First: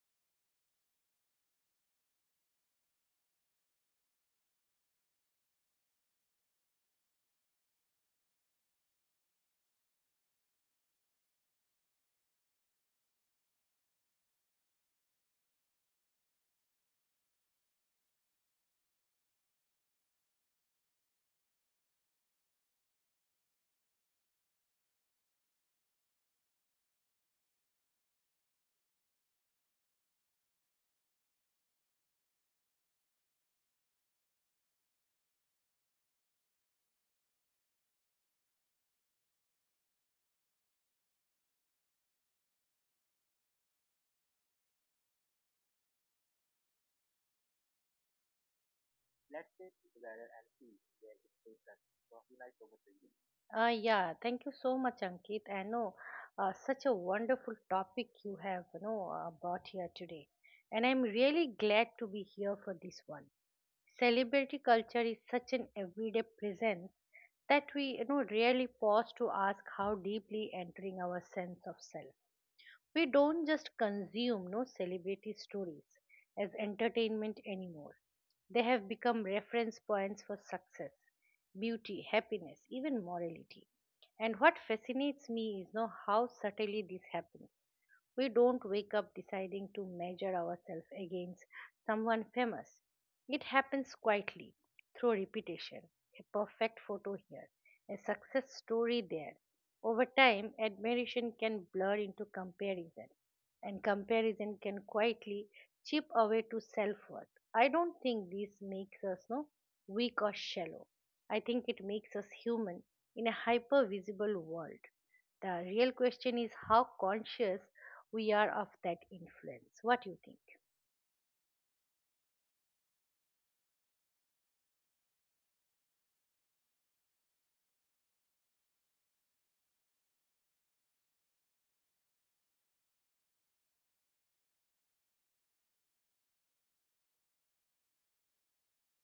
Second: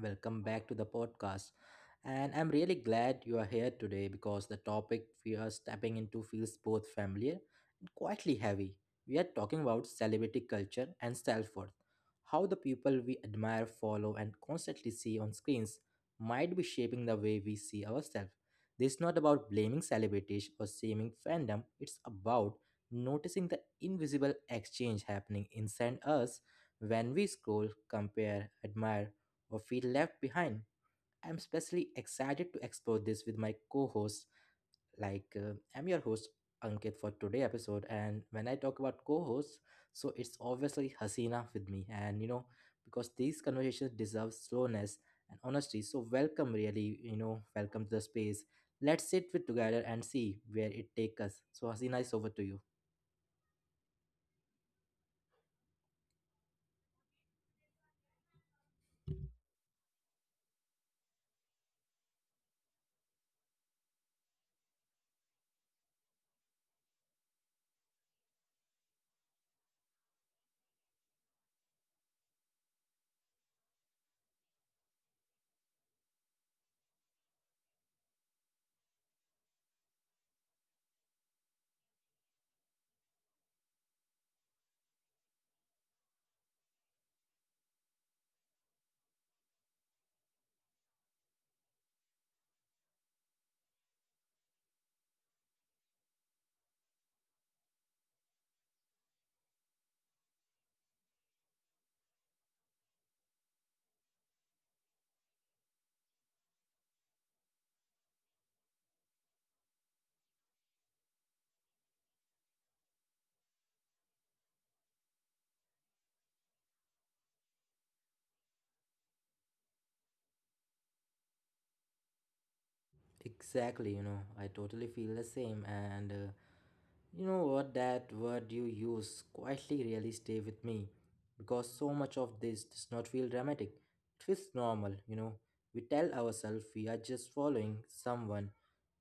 welcome back to the podcast. And I'm really glad you are here today because the topic we are stepping into feels both familiar and quietly heavy. We are talking about celebrity culture and self worth, how the people we admire, follow, and constantly see on screens might be shaping the way we see ourselves. This is not about blaming celebrities or shaming fandom, it's about noticing the invisible exchange happening inside us when we scroll, compare, admire, or feel left behind. I'm especially excited to explore this with my co hosts. Like, I'm your host, Ankit, for today's episode. And when I talk about co hosts, so it's obviously Hasina with me. And, you know, because these conversations deserve slowness and honesty. So, welcome, really, welcome to the space. Let's sit with together and see where it takes us. So, Hasina, it's over to you. Yeah, thank you so much, Ankit. I know such a wonderful topic you have, brought here today, and I'm really glad to be here for this one. Celebrity culture is such an everyday presence that we rarely pause to ask how deeply entering our sense of self. We don't just consume no celebrity stories as entertainment anymore. They have become reference points for success, beauty, happiness, even morality. And what fascinates me is no how subtly this happens. We don't wake up deciding to measure ourselves against someone famous. It happens quietly through repetition. A perfect photo here, a success story there. Over time, admiration can blur into comparison, and comparison can quietly chip away to self worth. I don't think this makes us no weak or shallow. I think it makes us human in a hyper visible world. The real question is how conscious we are of that influence. What do you think? Exactly, you know, I totally feel the same. And You know what, that word you use, quietly, really stay with me, because so much of this does not feel dramatic. It feels normal, you know. We tell ourselves we are just following someone,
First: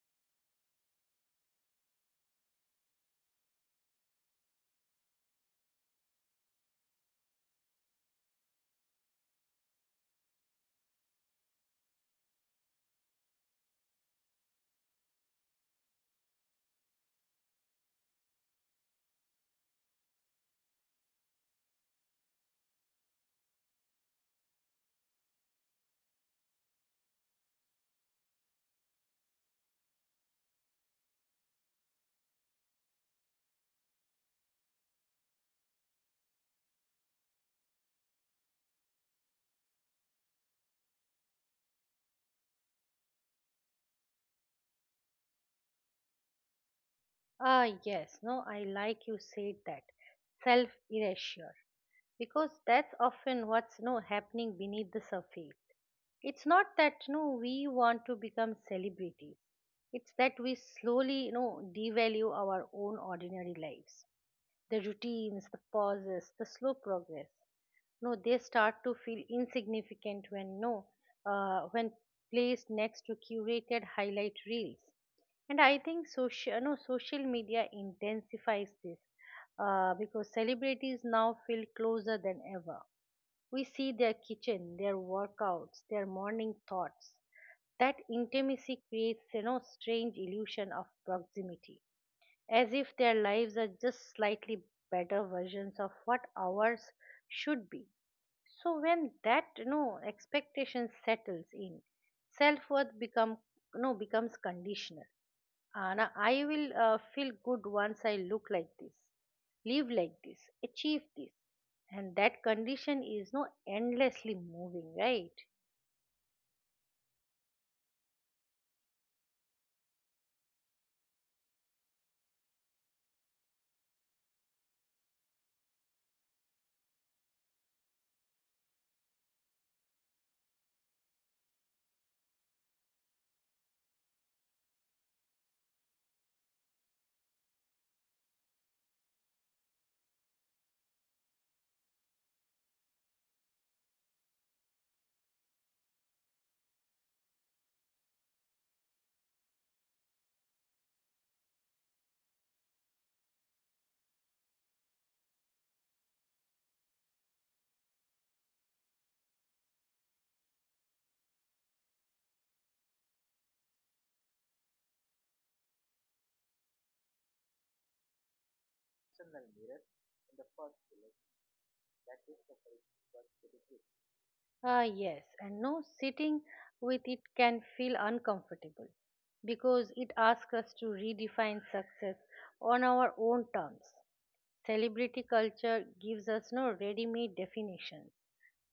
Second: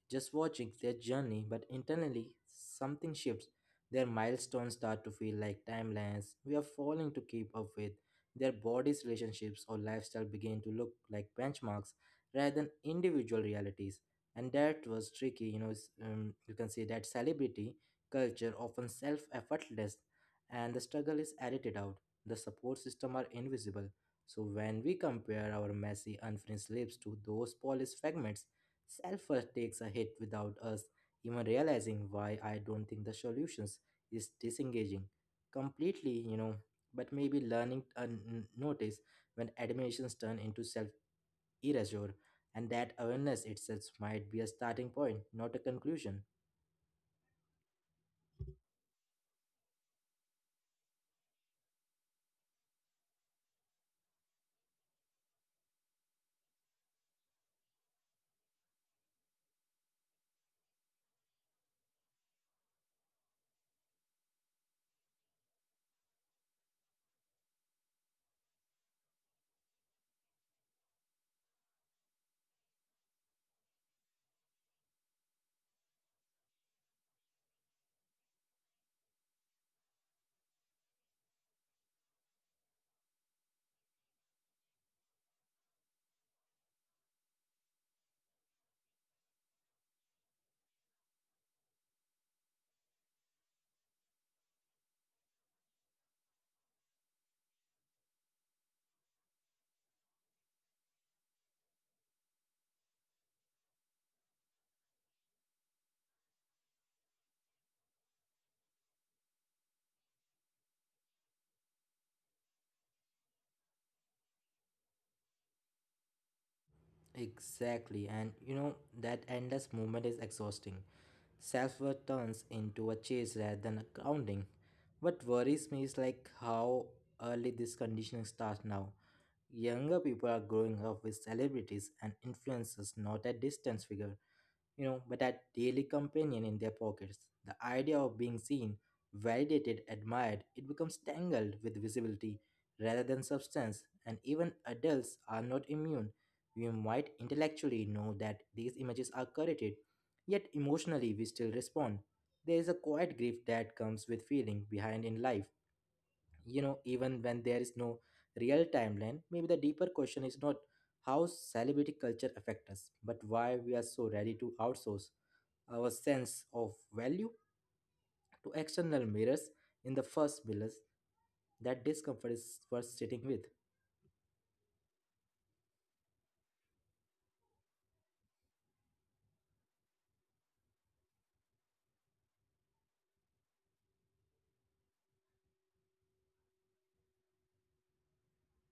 just watching their journey, but internally something shifts. Their milestones start to feel like timelines we are falling to keep up with. Their bodies, relationships, or lifestyle begin to look like benchmarks rather than individual realities. And that was tricky, you know. You can see that celebrity culture often self effortless, and the struggle is edited out. The support system are invisible. So when we compare our messy, unfinished lives to those polished fragments, self worth takes a hit without us even realizing why. I don't think the solutions is disengaging completely, you know, but maybe learning to notice when admirations turn into self erasure, and that awareness itself might be a starting point, not a conclusion. Yes. no, I like you said that self erasure because that's often what's no happening beneath the surface. It's not that no we want to become celebrities. It's that we slowly devalue our own ordinary lives, the routines, the pauses, the slow progress. No They start to feel insignificant when no when placed next to curated highlight reels. And I think social no social media intensifies this because celebrities now feel closer than ever. We see their kitchen, their workouts, their morning thoughts. That intimacy creates strange illusion of proximity, as if their lives are just slightly better versions of what ours should be. So when that expectation settles in, self worth becomes conditional. Anna, I will feel good once I look like this, live like this, achieve this, and that condition is no endlessly moving, right? Exactly, and you know that endless movement is exhausting. Self worth turns into a chase rather than a grounding. What worries me is like how early this conditioning starts now. Younger people are growing up with celebrities and influencers, not a distance figure, you know, but a daily companion in their pockets. The idea of being seen, validated, admired, it becomes tangled with visibility rather than substance, and even adults are not immune. We might intellectually know that these images are curated, yet emotionally we still respond. There is a quiet grief that comes with feeling behind in life. You know, even when there is no real timeline, maybe the deeper question is not how celebrity culture affects us, but why we are so ready to outsource our sense of value to external mirrors in the first place. That discomfort is worth sitting with. Yes, and no sitting with it can feel uncomfortable because it asks us to redefine success on our own terms. Celebrity culture gives us no ready made definitions.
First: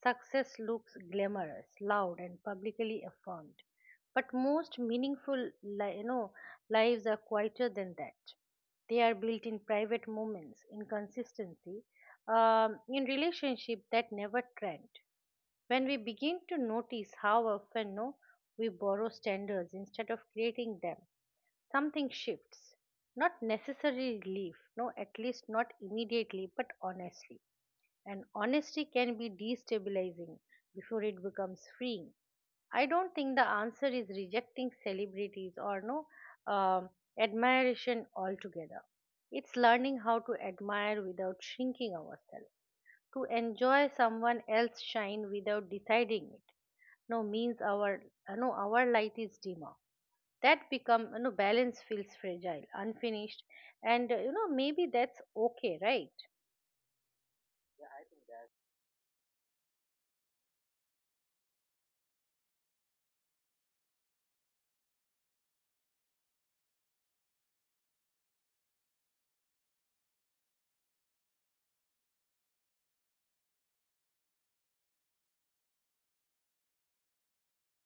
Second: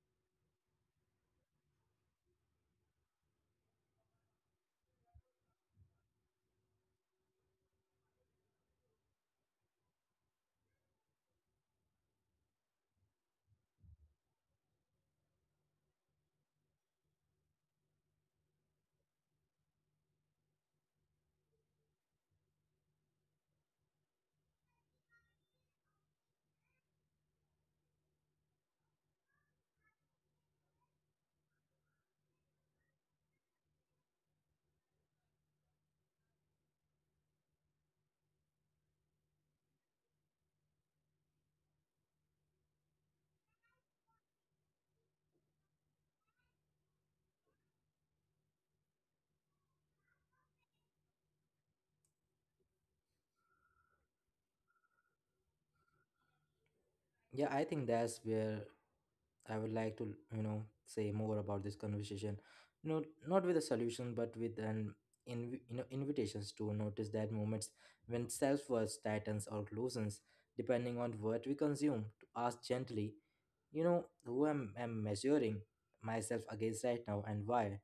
Success looks glamorous, loud, and publicly affirmed. But most meaningful lives are quieter than that. They are built in private moments, in consistency, in relationship that never trend. When we begin to notice how often no, we borrow standards instead of creating them, something shifts. Not necessarily relief, no, at least not immediately, but honestly. And honesty can be destabilizing before it becomes freeing. I don't think the answer is rejecting celebrities or no um, admiration altogether. It's learning how to admire without shrinking ourselves, to enjoy someone else's shine without deciding it. No means our no our light is dimmer. That become balance feels fragile, unfinished, and maybe that's okay, right? Yeah, I think that's where I would like to, you know, say more about this conversation, no not with a solution but with an you know, invitations to notice that moments when self-worth tightens or loosens depending on what we consume, to ask gently, you know, who am I measuring myself against right now, and why?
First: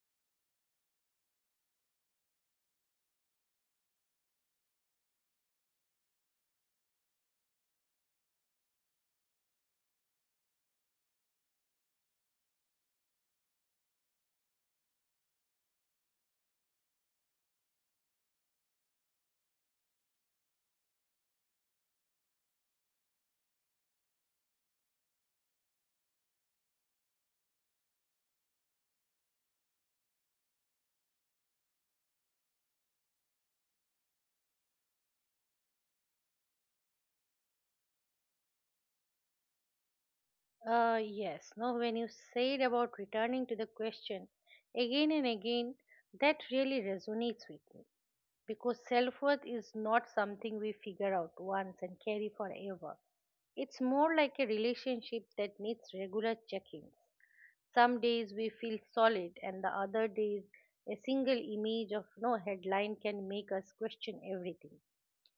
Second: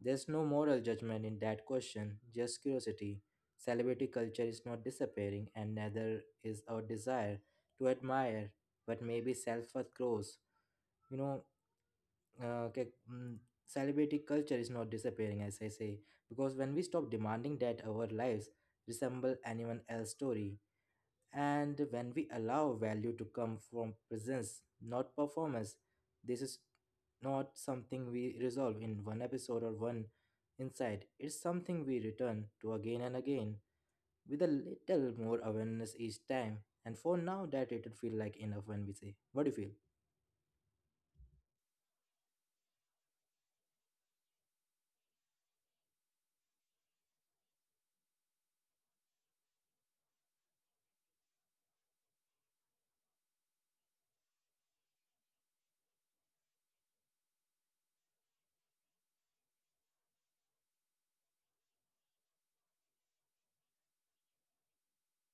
There's no moral judgment in that question, just curiosity. Celebrity culture is not disappearing, and neither is our desire to admire, but maybe self worth grows. You know, uh, ke- mm, Celebrity culture is not disappearing, as I say, because when we stop demanding that our lives resemble anyone else's story, and when we allow value to come from presence, not performance, this is not something we resolve in one episode or one insight. It's something we return to again and again with a little more awareness each time. And for now, that it'll feel like enough. When we say, what do you feel? Yes. no When you said about returning to the question again and again, that really resonates with me, because self-worth is not something we figure out once and carry forever. It's more like a relationship that needs regular checking. Some days we feel solid, and the other days a single image of no headline can make us question everything.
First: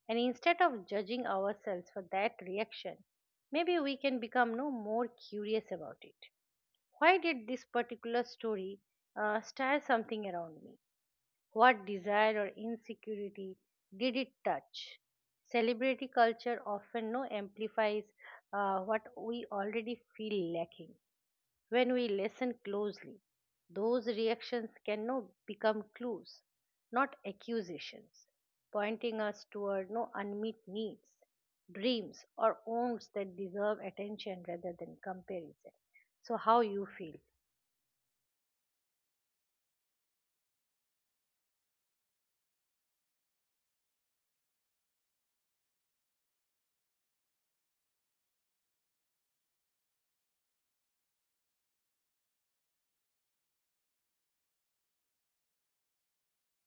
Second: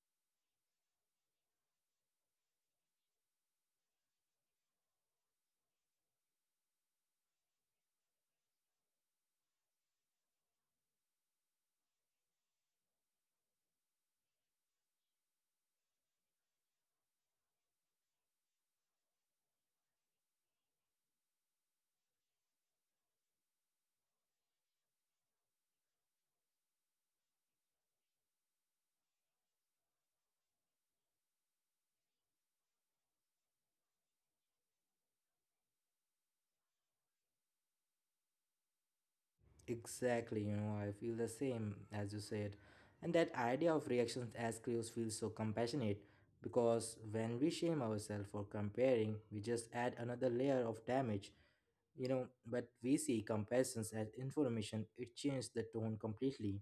And instead of judging ourselves for that reaction, maybe we can become no more curious about it. Why did this particular story stir something around me? What desire or insecurity did it touch? Celebrity culture often no amplifies what we already feel lacking. When we listen closely, those reactions can become clues, not accusations, pointing us toward no unmet needs, dreams, or wants that deserve attention rather than comparison. So, how you feel? Exactly, you know, I feel the same as you said. And that idea of reactions as clues feels so compassionate, because when we shame ourselves for comparing, we just add another layer of damage, you know. But we see comparisons as information, it changes the tone completely,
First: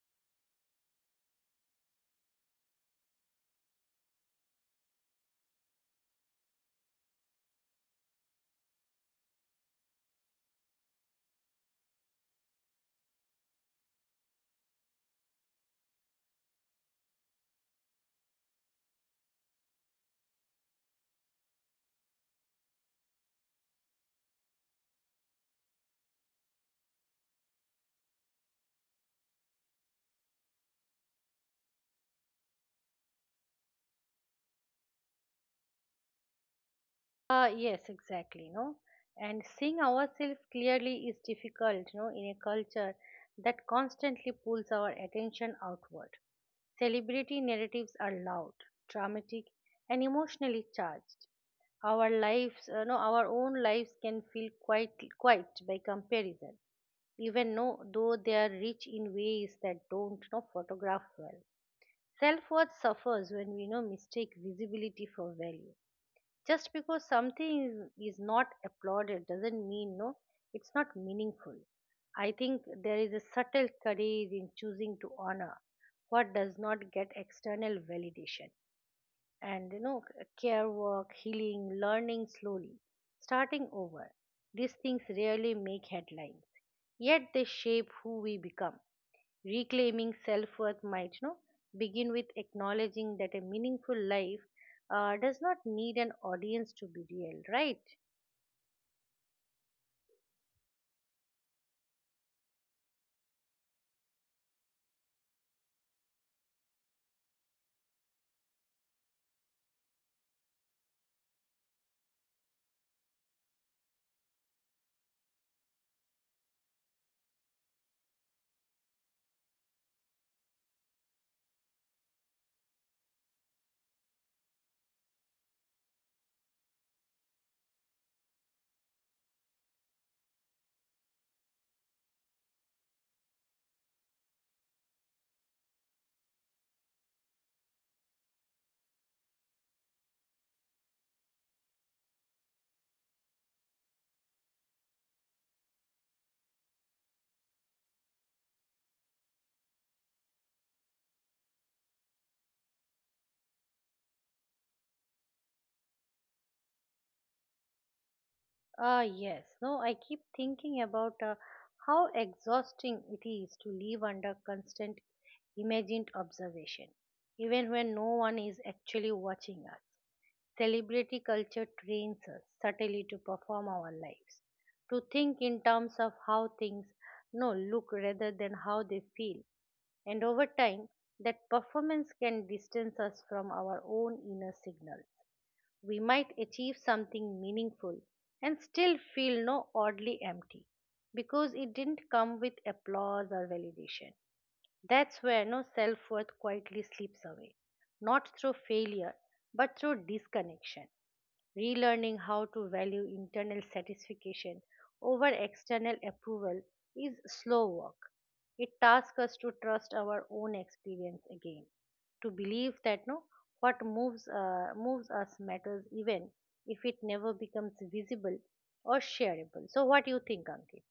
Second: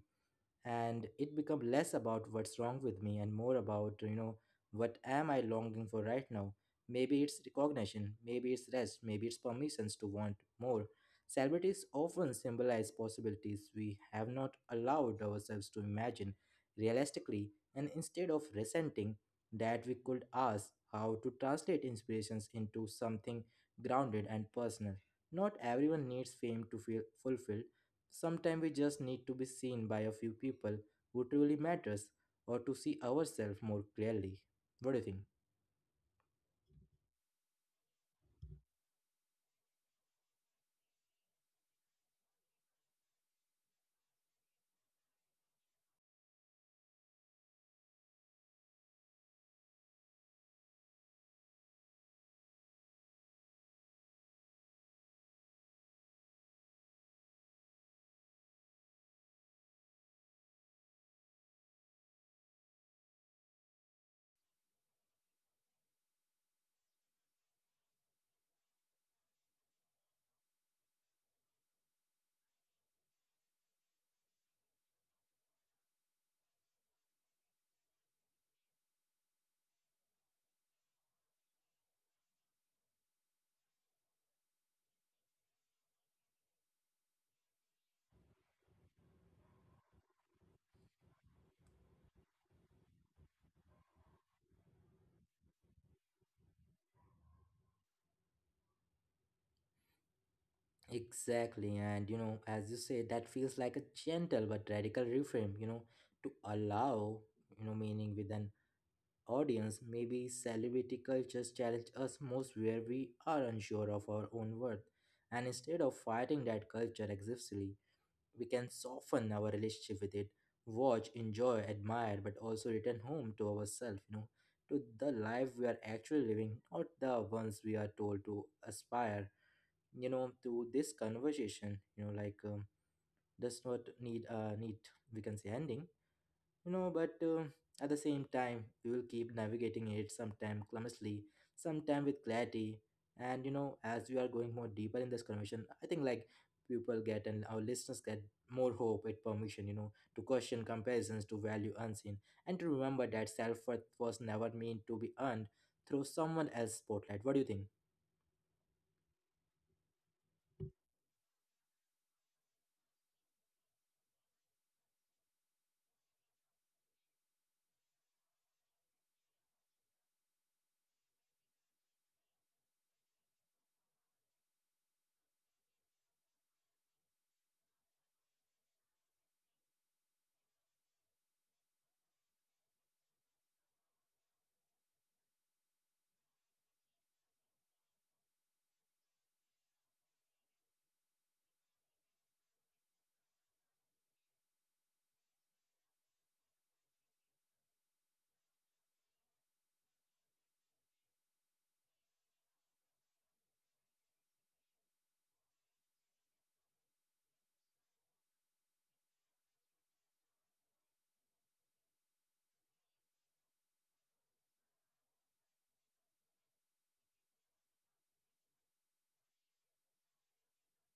and it become less about what's wrong with me and more about, you know, what am I longing for right now? Maybe it's recognition, maybe it's rest, maybe it's permissions to want more. Celebrities often symbolize possibilities we have not allowed ourselves to imagine realistically, and instead of resenting that, we could ask how to translate inspirations into something grounded and personal. Not everyone needs fame to feel fulfilled. Sometimes we just need to be seen by a few people who truly matters, or to see ourselves more clearly. What do you think? Yes, exactly, no. And seeing ourselves clearly is difficult in a culture that constantly pulls our attention outward. Celebrity narratives are loud, dramatic, and emotionally charged. Our lives, no, our own lives can feel quite by comparison, even no, though they are rich in ways that don't no, photograph well. Self-worth suffers when we no mistake visibility for value. Just because something is not applauded doesn't mean it's not meaningful. I think there is a subtle courage in choosing to honor what does not get external validation. And care work, healing, learning slowly, starting over, these things rarely make headlines, yet they shape who we become. Reclaiming self-worth might begin with acknowledging that a meaningful life does not need an audience to be real, right? Exactly, and you know, as you say, that feels like a gentle but radical reframe, you know, to allow, you know, meaning with an audience. Maybe celebrity cultures challenge us most where we are unsure of our own worth. And instead of fighting that culture aggressively, we can soften our relationship with it, watch, enjoy, admire, but also return home to ourselves, you know, to the life we are actually living, not the ones we are told to aspire. You know, to this conversation, you know, like, does not need a neat, we can say, ending, you know, but at the same time, we will keep navigating it, sometime clumsily, sometime with clarity. And you know, as we are going more deeper in this conversation, I think like people get, and our listeners get more hope with permission, you know, to question comparisons, to value unseen, and to remember that self-worth was never meant to be earned through someone else's spotlight. What do you think? Yes. No, I keep thinking about how exhausting it is to live under constant imagined observation, even when no one is actually watching us. Celebrity culture trains us subtly to perform our lives, to think in terms of how things no look rather than how they feel. And over time, that performance can distance us from our own inner signals. We might achieve something meaningful and still feel no oddly empty because it didn't come with applause or validation. That's where no self worth quietly slips away, not through failure, but through disconnection. Relearning how to value internal satisfaction over external approval is slow work. It tasks us to trust our own experience again, to believe that no moves us matters even if it never becomes visible or shareable. So, what do you think, Ankit?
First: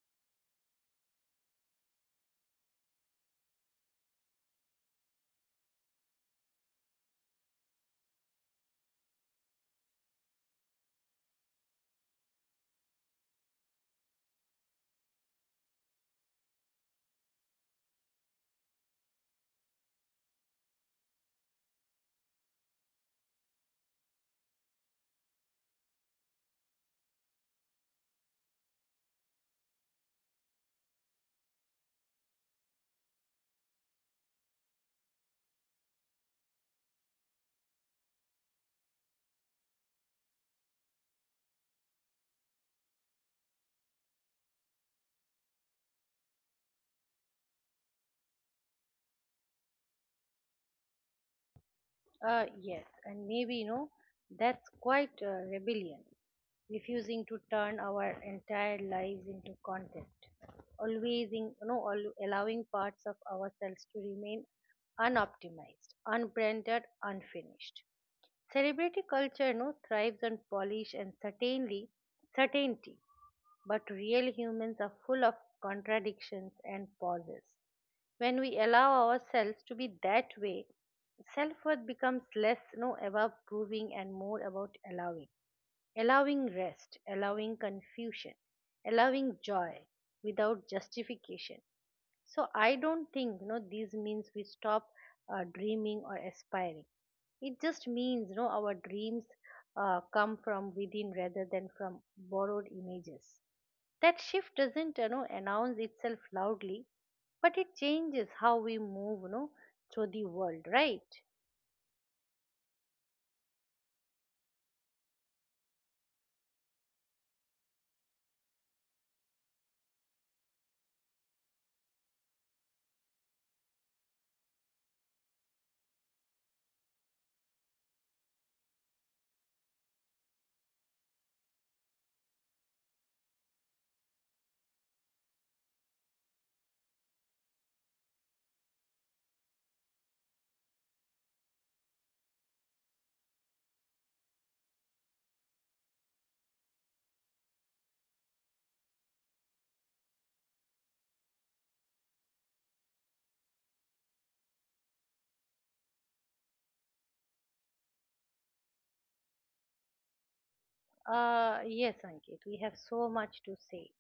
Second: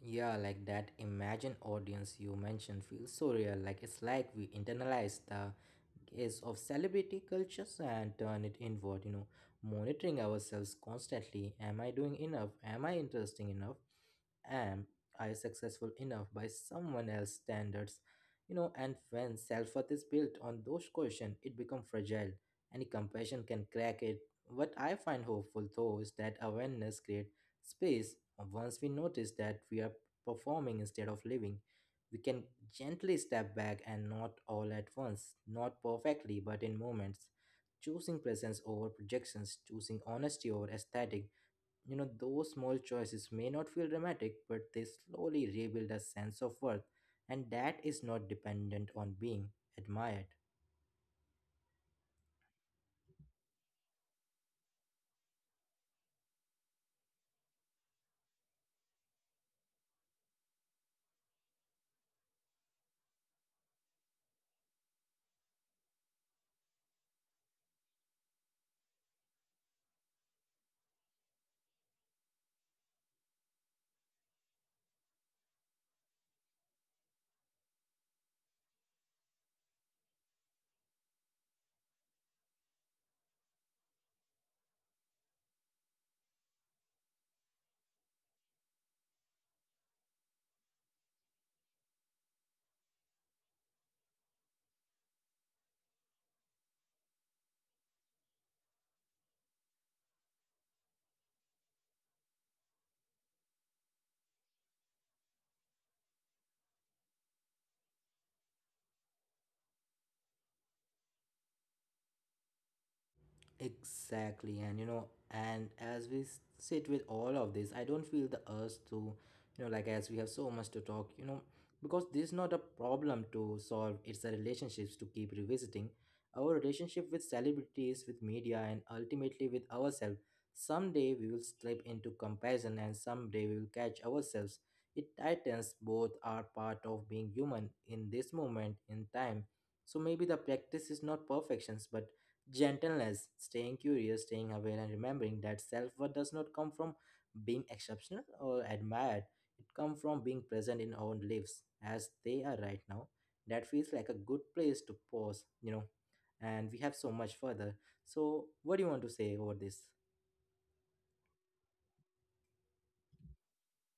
Yeah, like that imagined audience you mentioned feels so real. Like it's like we internalize the gaze of celebrity cultures and turn it inward, you know, monitoring ourselves constantly. Am I doing enough? Am I interesting enough? Am I successful enough by someone else's standards? You know, and when self worth is built on those questions, it becomes fragile. Any compassion can crack it. What I find hopeful though is that awareness creates space. Once we notice that we are performing instead of living, we can gently step back, and not all at once, not perfectly, but in moments. Choosing presence over projections, choosing honesty over aesthetic. You know, those small choices may not feel dramatic, but they slowly rebuild a sense of worth, and that is not dependent on being admired. Yes, and maybe that's quite rebellion, refusing to turn our entire lives into content, always, in, you know, al- allowing parts of ourselves to remain unoptimized, unbranded, unfinished. Celebrity culture thrives on polish and certainly certainty, but real humans are full of contradictions and pauses. When we allow ourselves to be that way, self worth becomes less no about proving and more about allowing. Allowing rest, allowing confusion, allowing joy without justification. So I don't think this means we stop dreaming or aspiring. It just means our dreams come from within rather than from borrowed images. That shift doesn't announce itself loudly, but it changes how we move through the world, right? Exactly, and you know, and as we sit with all of this, I don't feel the urge to, you know, like, as we have so much to talk, you know, because this is not a problem to solve, it's a relationships to keep revisiting. Our relationship with celebrities, with media, and ultimately with ourselves. Someday we will slip into comparison, and someday we will catch ourselves. It tightens, both are part of being human in this moment in time. So maybe the practice is not perfections, but gentleness. Staying curious, staying aware, and remembering that self worth does not come from being exceptional or admired. It comes from being present in our lives as they are right now. That feels like a good place to pause, you know. And we have so much further. So, what do you want to say over this? Yes, Ankit, we have so much to say.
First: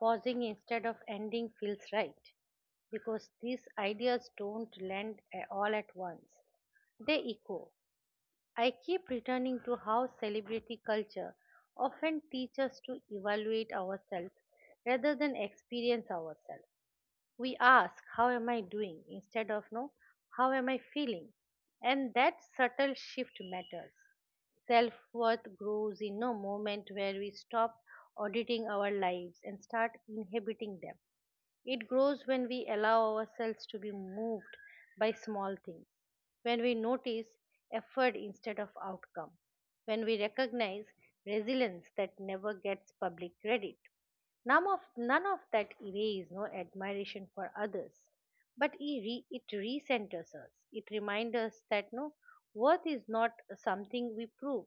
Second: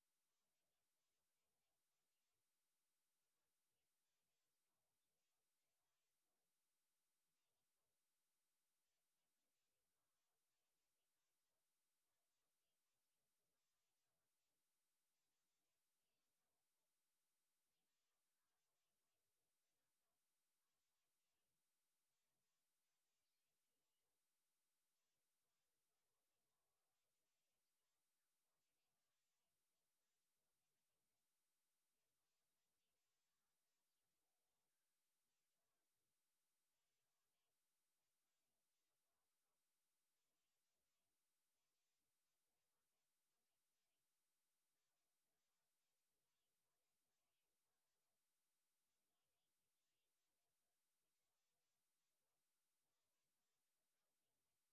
Pausing instead of ending feels right because these ideas don't land all at once, they echo. I keep returning to how celebrity culture often teaches us to evaluate ourselves rather than experience ourselves. We ask, how am I doing, instead of no how am I feeling? And that subtle shift matters. Self-worth grows in no moment where we stop auditing our lives and start inhabiting them. It grows when we allow ourselves to be moved by small things, when we notice effort instead of outcome, when we recognize resilience that never gets public credit. None of that erases no admiration for others, but it recenters us. It reminds us that worth is not something we prove.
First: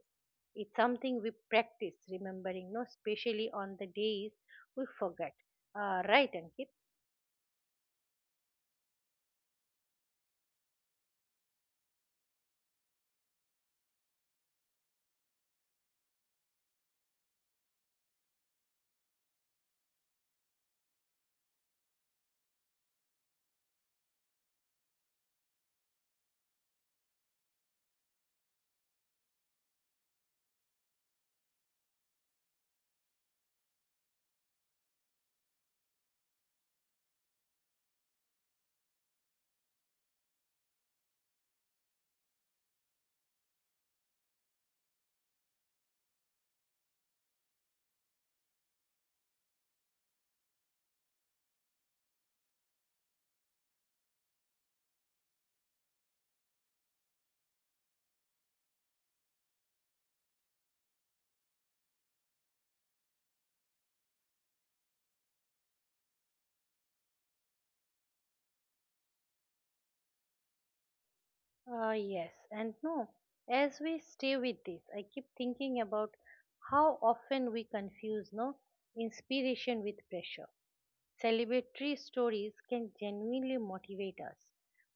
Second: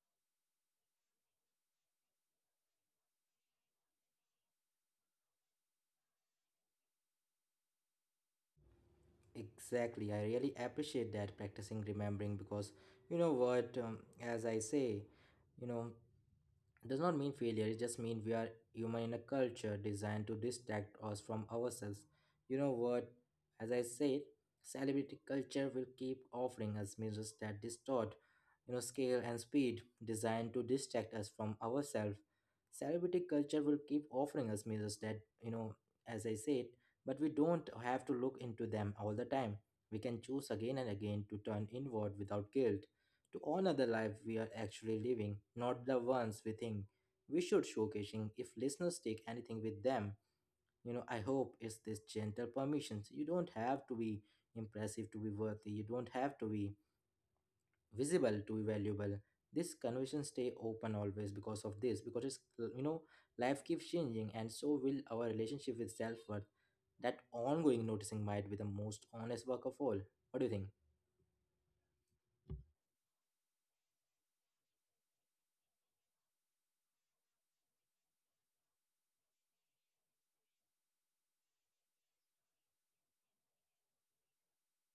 It's something we practice, remembering, no, especially on the days we forget. Right, Ankit? Exactly. I really appreciate that practicing remembering, because you know what, as I say, you know, does not mean failure. It just means we are human in a culture designed to distract us from ourselves. You know what, as I said, celebrity culture will keep offering us mirrors that distort, you know, scale and speed designed to distract us from ourselves. Celebrity culture will keep offering us mirrors that, you know, as I said. But we don't have to look into them all the time. We can choose again and again to turn inward without guilt, to honor the life we are actually living, not the ones we think we should showcasing. If listeners take anything with them, you know, I hope it's this gentle permissions. You don't have to be impressive to be worthy. You don't have to be visible to be valuable. This conversation stay open always because of this, because it's, you know, life keeps changing, and so will our relationship with self-worth. That ongoing noticing might be the most honest work of all. What do you think? Yes, and no. As we stay with this, I keep thinking about how often we confuse no inspiration with pressure. Celebratory stories can genuinely motivate us,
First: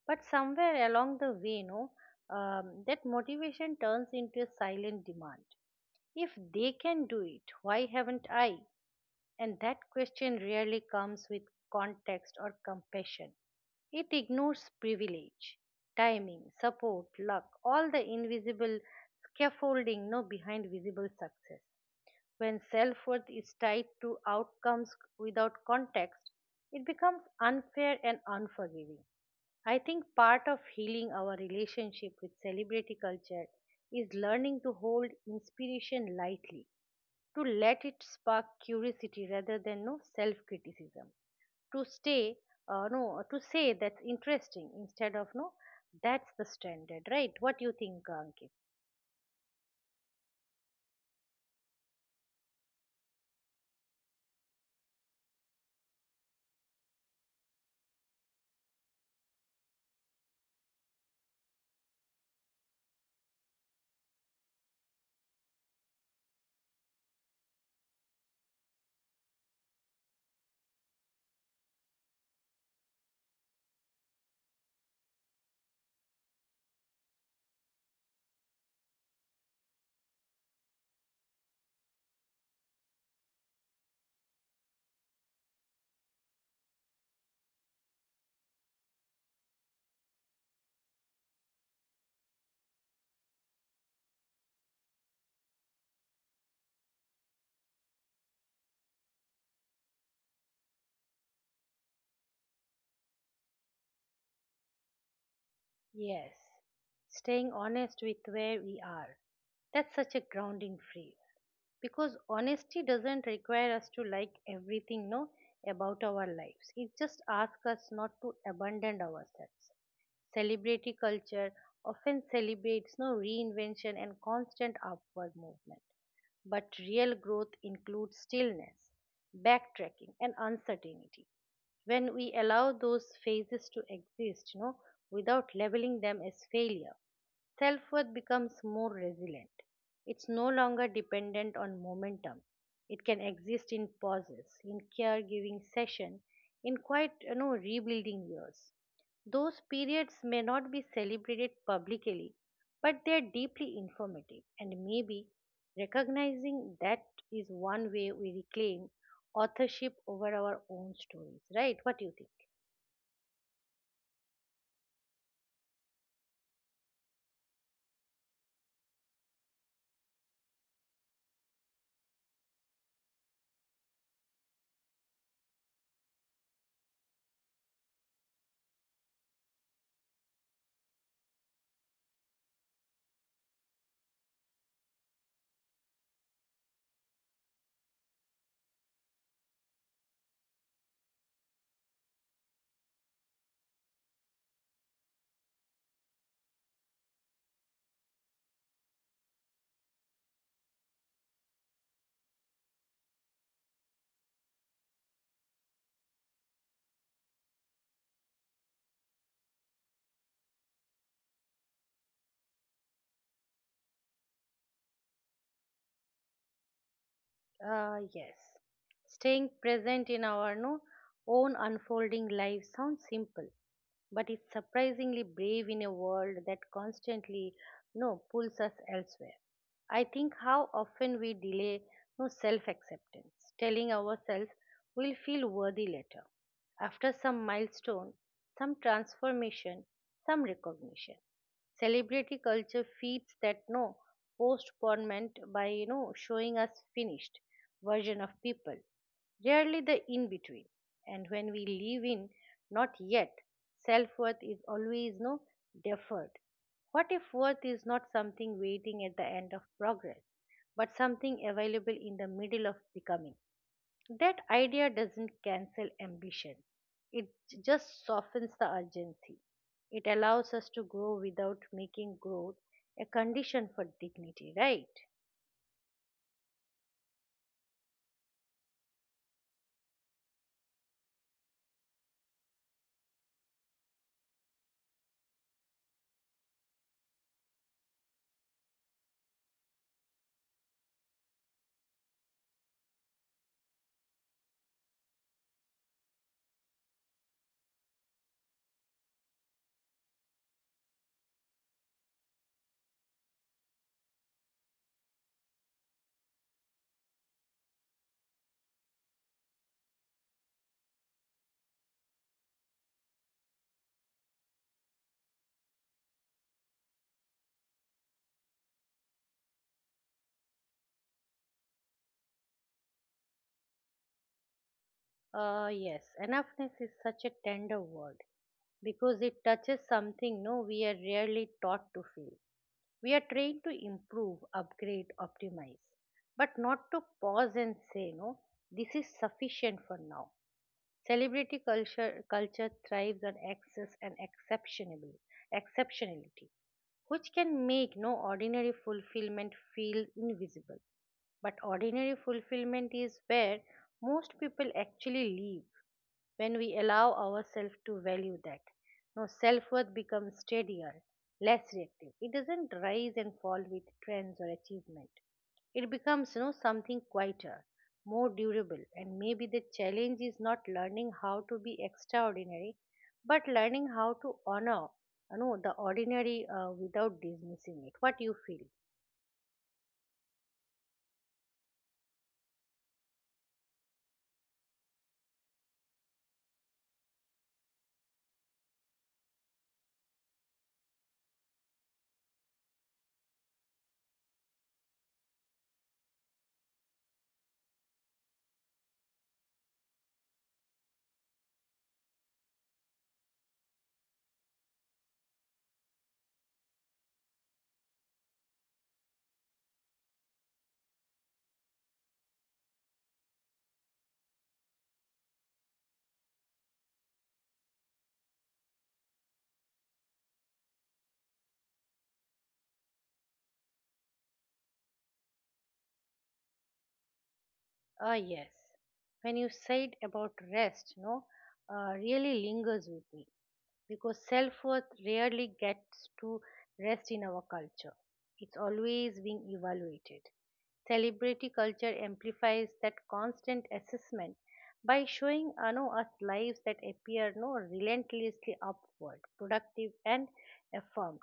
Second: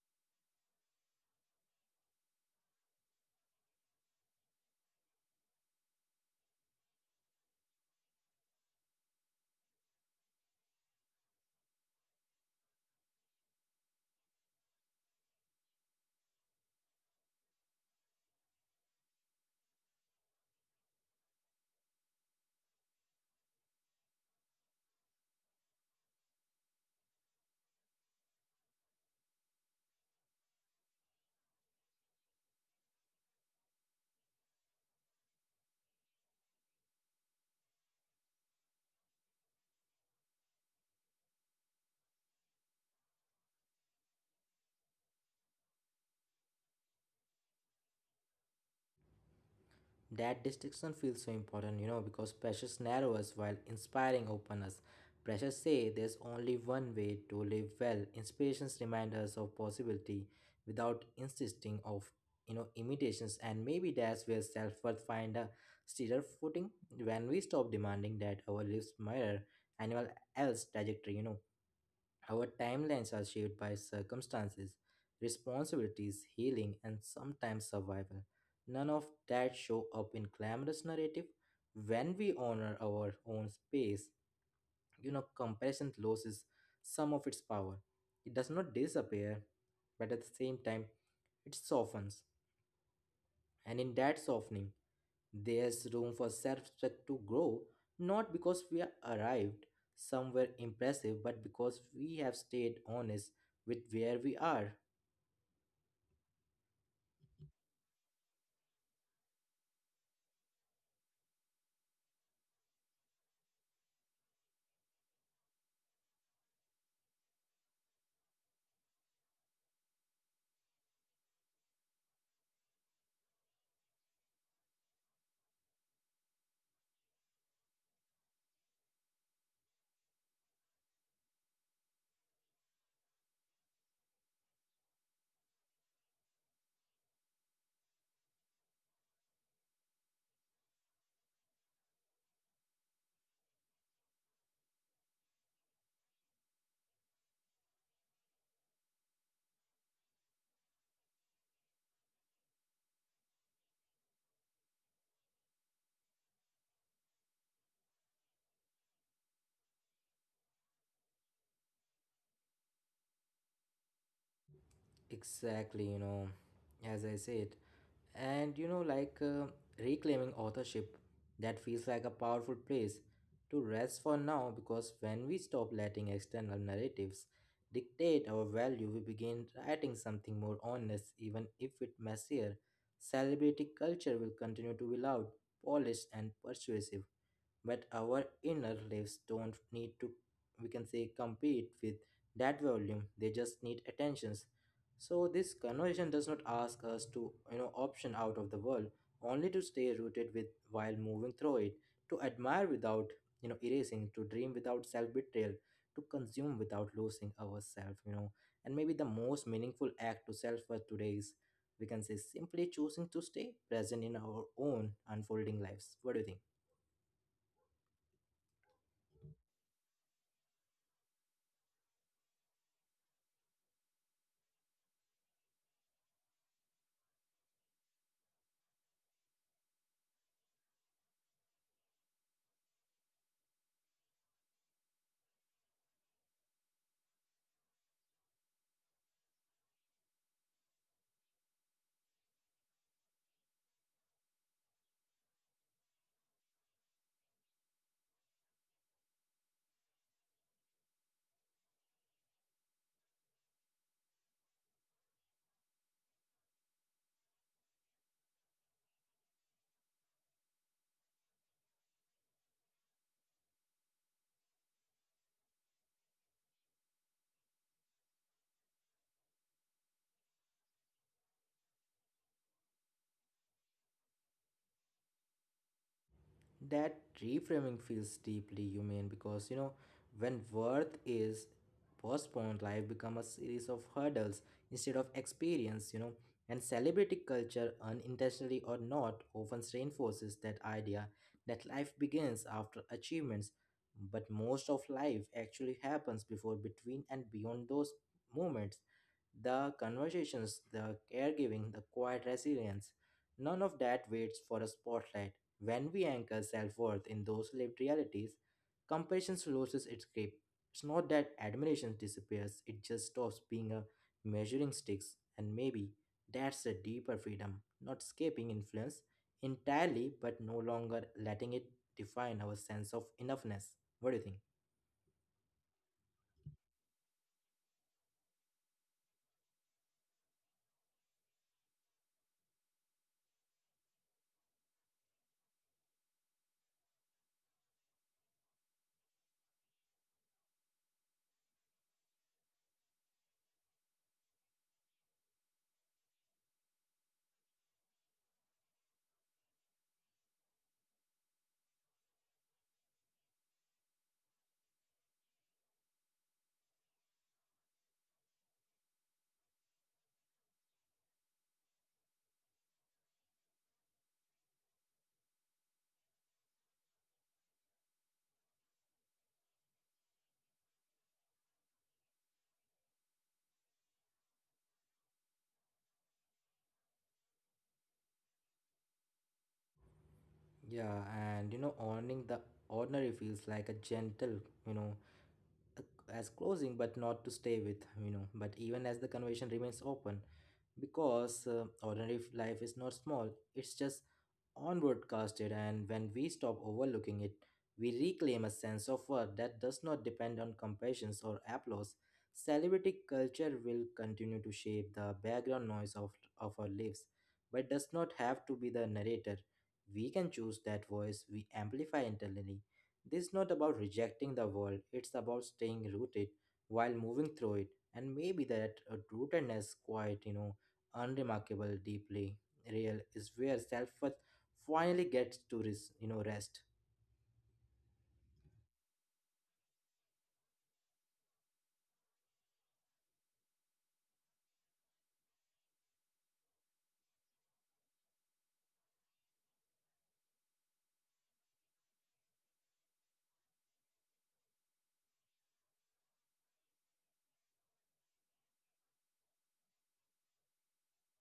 but somewhere along the way, no, that motivation turns into a silent demand. If they can do it, why haven't I? And that question rarely comes with context or compassion. It ignores privilege, timing, support, luck, all the invisible scaffolding no behind visible success. When self worth is tied to outcomes without context, it becomes unfair and unforgiving. I think part of healing our relationship with celebrity culture is learning to hold inspiration lightly, to let it spark curiosity rather than no self criticism, to stay no to say that's interesting instead of no that's the standard, right? What do you think, Ankit? That distinction feels so important, you know, because pressures narrow us while inspiring open us. Pressures say there's only one way to live well. Inspirations remind us of possibility without insisting of, you know, imitations. And maybe that's where self-worth find a steadier footing, when we stop demanding that our lives mirror anyone else's trajectory, you know. Our timelines are shaped by circumstances, responsibilities, healing, and sometimes survival. None of that show up in glamorous narrative. When we honor our own space, you know, comparison loses some of its power. It does not disappear, but at the same time, it softens. And in that softening, there's room for self respect to grow, not because we are arrived somewhere impressive, but because we have stayed honest with where we are. Yes, staying honest with where we are. That's such a grounding phrase because honesty doesn't require us to like everything no about our lives. It just asks us not to abandon ourselves. Celebrity culture often celebrates no reinvention and constant upward movement. But real growth includes stillness, backtracking, and uncertainty. When we allow those phases to exist without labeling them as failure, self worth becomes more resilient. It's no longer dependent on momentum. It can exist in pauses, in caregiving session, in quite rebuilding years. Those periods may not be celebrated publicly, but they are deeply informative, and maybe recognizing that is one way we reclaim authorship over our own stories, right? What do you think? Exactly, as I said. And like reclaiming authorship, that feels like a powerful place to rest for now because when we stop letting external narratives dictate our value, we begin writing something more honest, even if it messier. Celebrity culture will continue to be loud, polished, and persuasive, but our inner lives don't need to, we can say, compete with that volume, they just need attentions, so this conversation does not ask us to, option out of the world, only to stay rooted with while moving through it, to admire without, erasing, to dream without self-betrayal, to consume without losing ourselves. And maybe the most meaningful act to self for today is, we can say, simply choosing to stay present in our own unfolding lives. What do you think? Yes. Staying present in our no, own unfolding life sounds simple, but it's surprisingly brave in a world that constantly no pulls us elsewhere. I think how often we delay no self acceptance, telling ourselves we'll feel worthy later, after some milestone, some transformation, some recognition. Celebrity culture feeds that no postponement by showing us finished version of people, rarely the in between. And when we live in not yet, self worth is always deferred. What if worth is not something waiting at the end of progress, but something available in the middle of becoming? That idea doesn't cancel ambition, it just softens the urgency. It allows us to grow without making growth a condition for dignity, right? That reframing feels deeply human because when worth is postponed, life becomes a series of hurdles instead of experience, and celebrity culture unintentionally or not often reinforces that idea that life begins after achievements, but most of life actually happens before, between, and beyond those moments. The conversations, the caregiving, the quiet resilience, none of that waits for a spotlight. When we anchor self worth in those lived realities, compassion loses its grip. It's not that admiration disappears, it just stops being a measuring sticks, and maybe that's a deeper freedom, not escaping influence entirely, but no longer letting it define our sense of enoughness. What do you think? Yes, enoughness is such a tender word because it touches something no we are rarely taught to feel. We are trained to improve, upgrade, optimize, but not to pause and say, no, this is sufficient for now. Celebrity culture thrives on excess and exceptionally exceptionality, which can make no ordinary fulfillment feel invisible. But ordinary fulfillment is where most people actually live when we allow ourselves to value that. No, self worth becomes steadier, less reactive. It doesn't rise and fall with trends or achievement. It becomes something quieter, more durable. And maybe the challenge is not learning how to be extraordinary, but learning how to honor the ordinary without dismissing it. What you feel? Yeah, and owning the ordinary feels like a gentle, you know, as closing but not to stay with but even as the conversation remains open, because ordinary life is not small, it's just onward casted, and when we stop overlooking it, we reclaim a sense of worth that does not depend on compassions or applause. Celebrity culture will continue to shape the background noise of our lives, but does not have to be the narrator. We can choose that voice we amplify internally. This is not about rejecting the world, it's about staying rooted while moving through it, and maybe that rootedness, quite unremarkable, deeply real, is where self-worth finally gets to rest. Ah, yes. When you said about rest, really lingers with me because self worth rarely gets to rest in our culture. It's always being evaluated. Celebrity culture amplifies that constant assessment by showing no, us lives that appear no relentlessly upward, productive and affirmed.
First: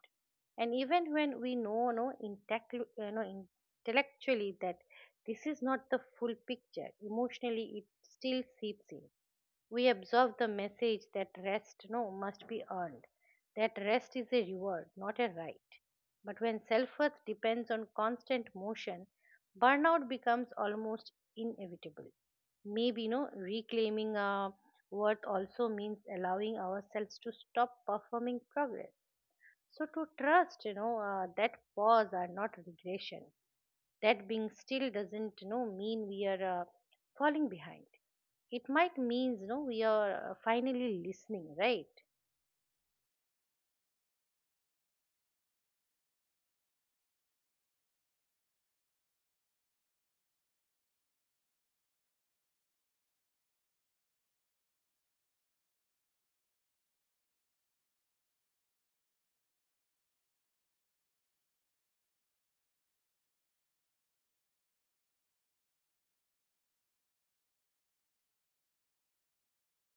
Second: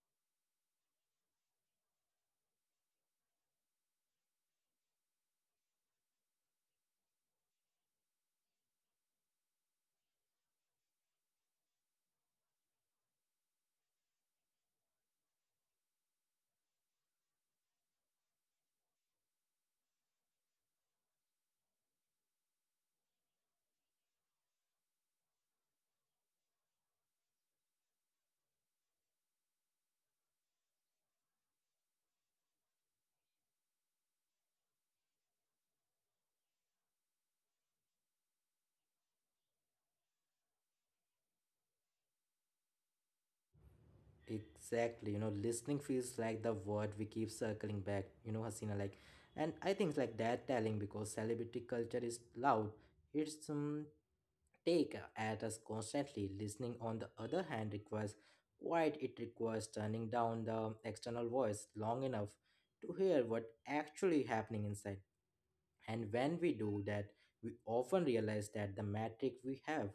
And even when we know no, intellectually that this is not the full picture, emotionally it still seeps in. We absorb the message that rest no must be earned, that rest is a reward not a right. But when self worth depends on constant motion, burnout becomes almost inevitable. Maybe, reclaiming our worth also means allowing ourselves to stop performing progress. So, to trust, that pause are not regression. That being still doesn't, mean we are falling behind. It might means, we are finally listening, right? Exactly, listening feels like the word we keep circling back, Hasina, like, and I think it's like that telling because celebrity culture is loud. It's take at us constantly. Listening, on the other hand, requires quiet. It requires turning down the external voice long enough to hear what actually happening inside. And when we do that, we often realize that the metric we have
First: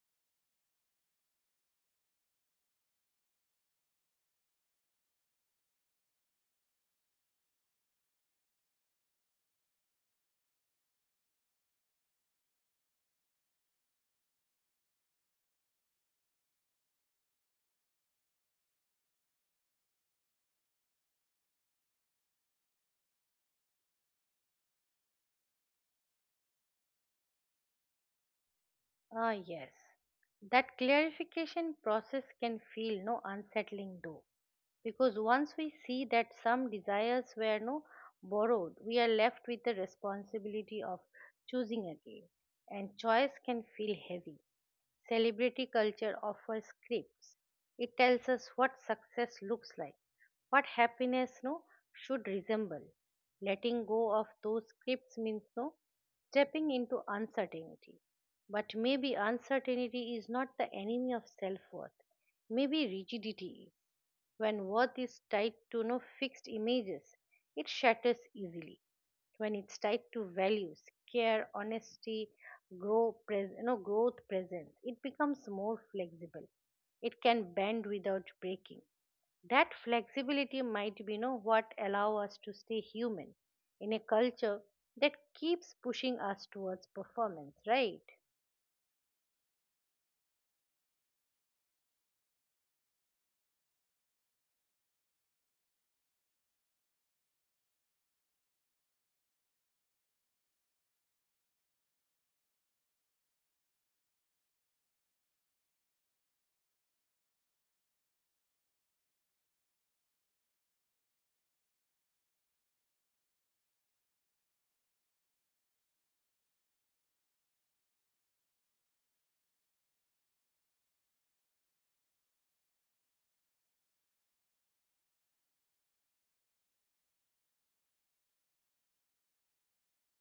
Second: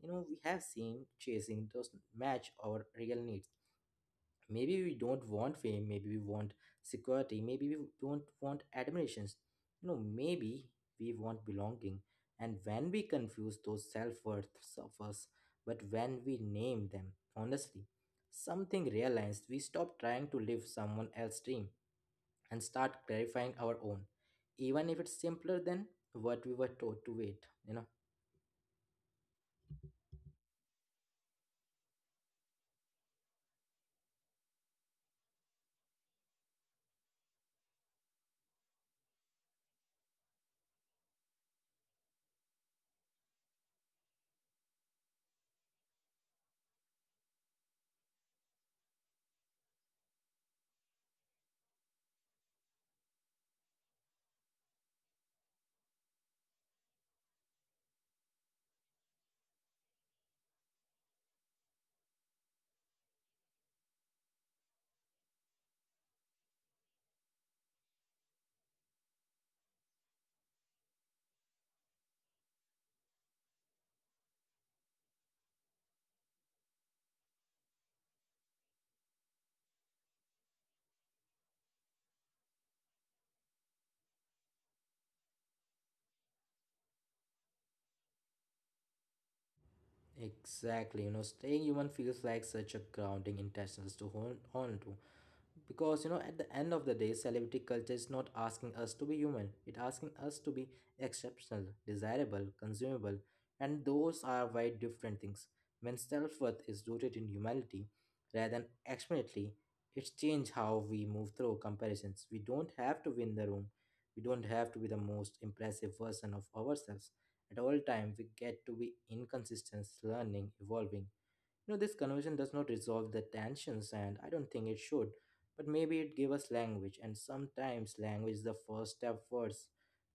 you know we have seen chasing does match our real needs. Maybe we don't want fame, maybe we want security, maybe we don't want admirations, maybe we want belonging, and when we confuse those self-worths of us, but when we name them honestly, something realized, we stop trying to live someone else's dream and start clarifying our own, even if it's simpler than what we were taught to wait. Ah, yes. That clarification process can feel no unsettling though, because once we see that some desires were no borrowed, we are left with the responsibility of choosing again, and choice can feel heavy. Celebrity culture offers scripts. It tells us what success looks like, what happiness no should resemble. Letting go of those scripts means no stepping into uncertainty. But maybe uncertainty is not the enemy of self worth. Maybe rigidity is. When worth is tied to no fixed images, it shatters easily. When it's tied to values, care, honesty, growth, presence, it becomes more flexible. It can bend without breaking. That flexibility might be what allow us to stay human in a culture that keeps pushing us towards performance, right? Exactly, staying human feels like such a grounding intentions to hold on to, because at the end of the day, celebrity culture is not asking us to be human, it's asking us to be exceptional, desirable, consumable, and those are very different things. When self-worth is rooted in humanity rather than externality, it's changed how we move through comparisons. We don't have to win the room, we don't have to be the most impressive version of ourselves at all time. We get to be inconsistent, learning, evolving. This conversation does not resolve the tensions, and I don't think it should. But maybe it gave us language, and sometimes language is the first step towards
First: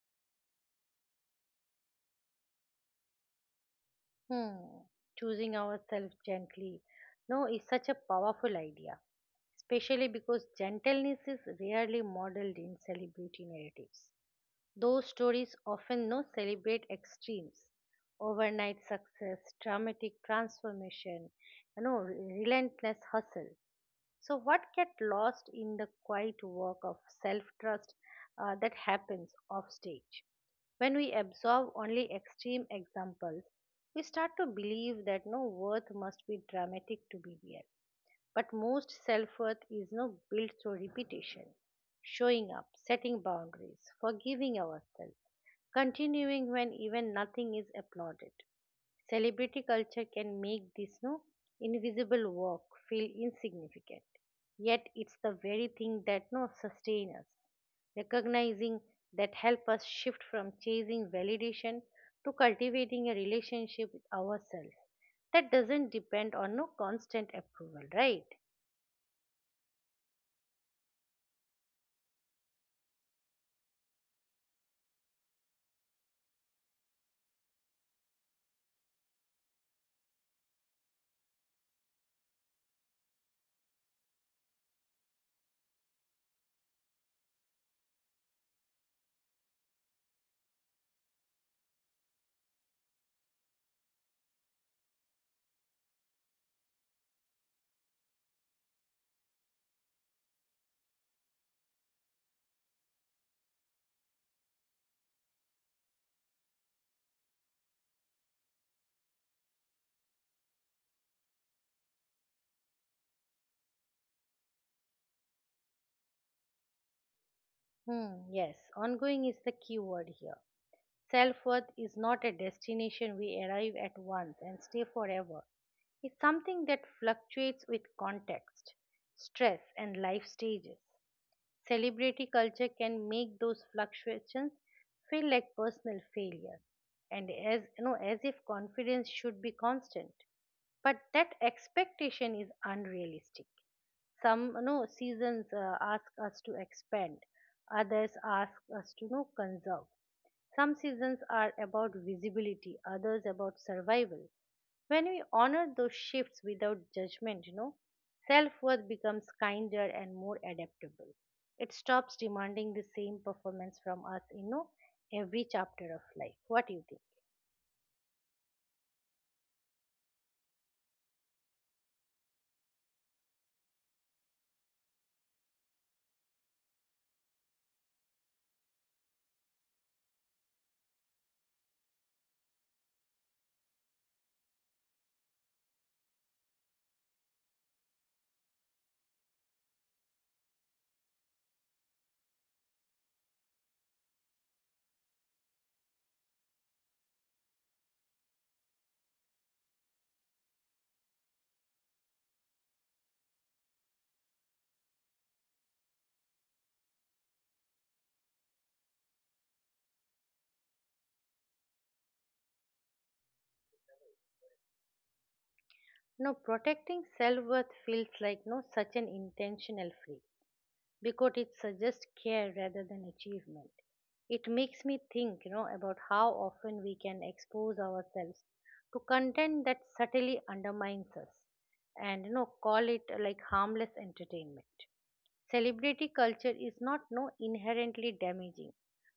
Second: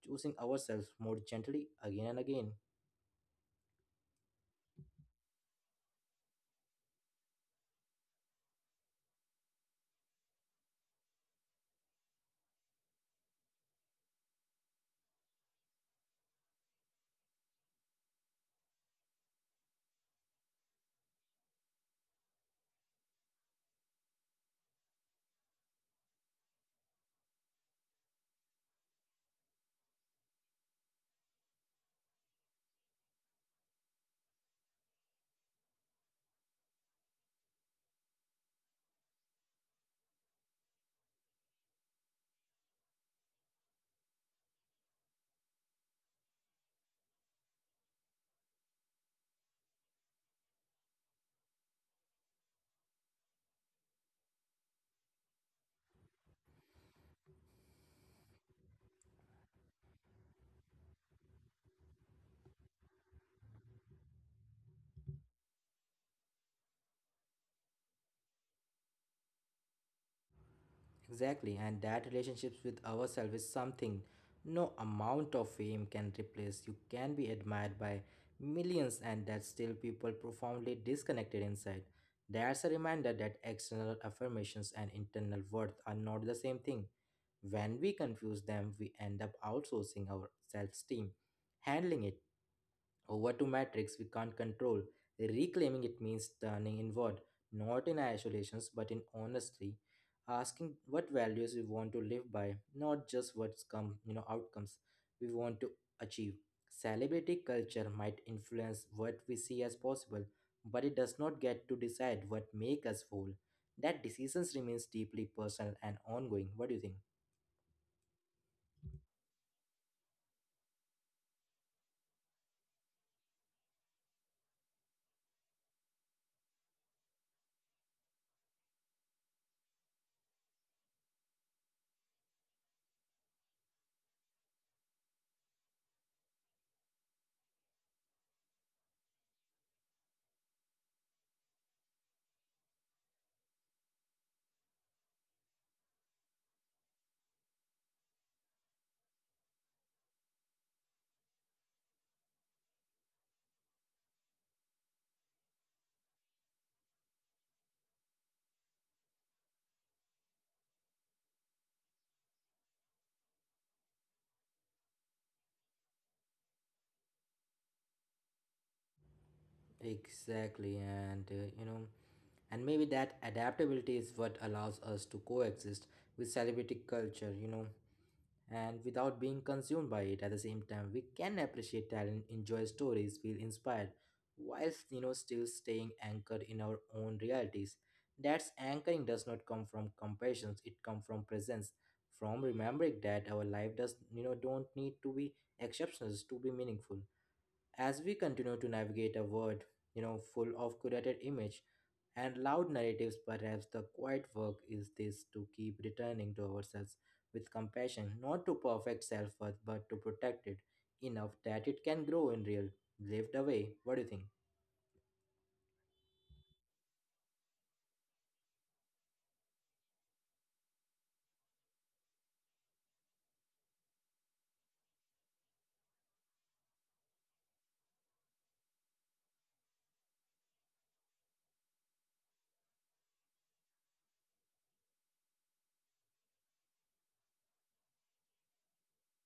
choosing ourselves more gently, again and again. Hmm, choosing ourselves gently. No, is such a powerful idea, especially because gentleness is rarely modeled in celebrity narratives. Those stories often no celebrate extremes, overnight success, dramatic transformation, you know, relentless hustle. So, what get lost in the quiet work of self trust that happens off stage? When we absorb only extreme examples, we start to believe that no worth must be dramatic to be real. But most self worth is no built through repetition, showing up, setting boundaries, forgiving ourselves, continuing when even nothing is applauded. Celebrity culture can make this no invisible work feel insignificant. Yet it's the very thing that no sustain us. Recognizing that help us shift from chasing validation to cultivating a relationship with ourselves that doesn't depend on no constant approval, right? Exactly, and that relationships with ourselves is something no amount of fame can replace. You can be admired by millions, and that still people profoundly disconnected inside. That's a reminder that external affirmations and internal worth are not the same thing. When we confuse them, we end up outsourcing our self esteem, handling it over to matrix we can't control. The reclaiming it means turning inward, not in isolations, but in honestly asking what values we want to live by, not just what's come, outcomes we want to achieve. Celebrity culture might influence what we see as possible, but it does not get to decide what make us whole. That decisions remains deeply personal and ongoing. What do you think? Hmm, yes, ongoing is the key word here. Self worth is not a destination we arrive at once and stay forever. It's something that fluctuates with context, stress, and life stages. Celebrity culture can make those fluctuations feel like personal failure, and as if confidence should be constant. But that expectation is unrealistic. Some seasons ask us to expand, others ask us to conserve. Some seasons are about visibility, others about survival. When we honor those shifts without judgment, self worth becomes kinder and more adaptable. It stops demanding the same performance from us, every chapter of life. What do you think? Exactly, and you know. And maybe that adaptability is what allows us to coexist with celebrity culture, and without being consumed by it. At the same time, we can appreciate talent, enjoy stories, feel inspired, whilst still staying anchored in our own realities. That's anchoring does not come from compassions, it comes from presence, from remembering that our life does don't need to be exceptional to be meaningful. As we continue to navigate a world full of curated image and loud narratives, perhaps the quiet work is this, to keep returning to ourselves with compassion, not to perfect self worth, but to protect it enough that it can grow in real, lived away. What do you think? No, protecting self worth feels like no such an intentional freedom, because it suggests care rather than achievement. It makes me think, about how often we can expose ourselves to content that subtly undermines us and call it like harmless entertainment. Celebrity culture is not no inherently damaging,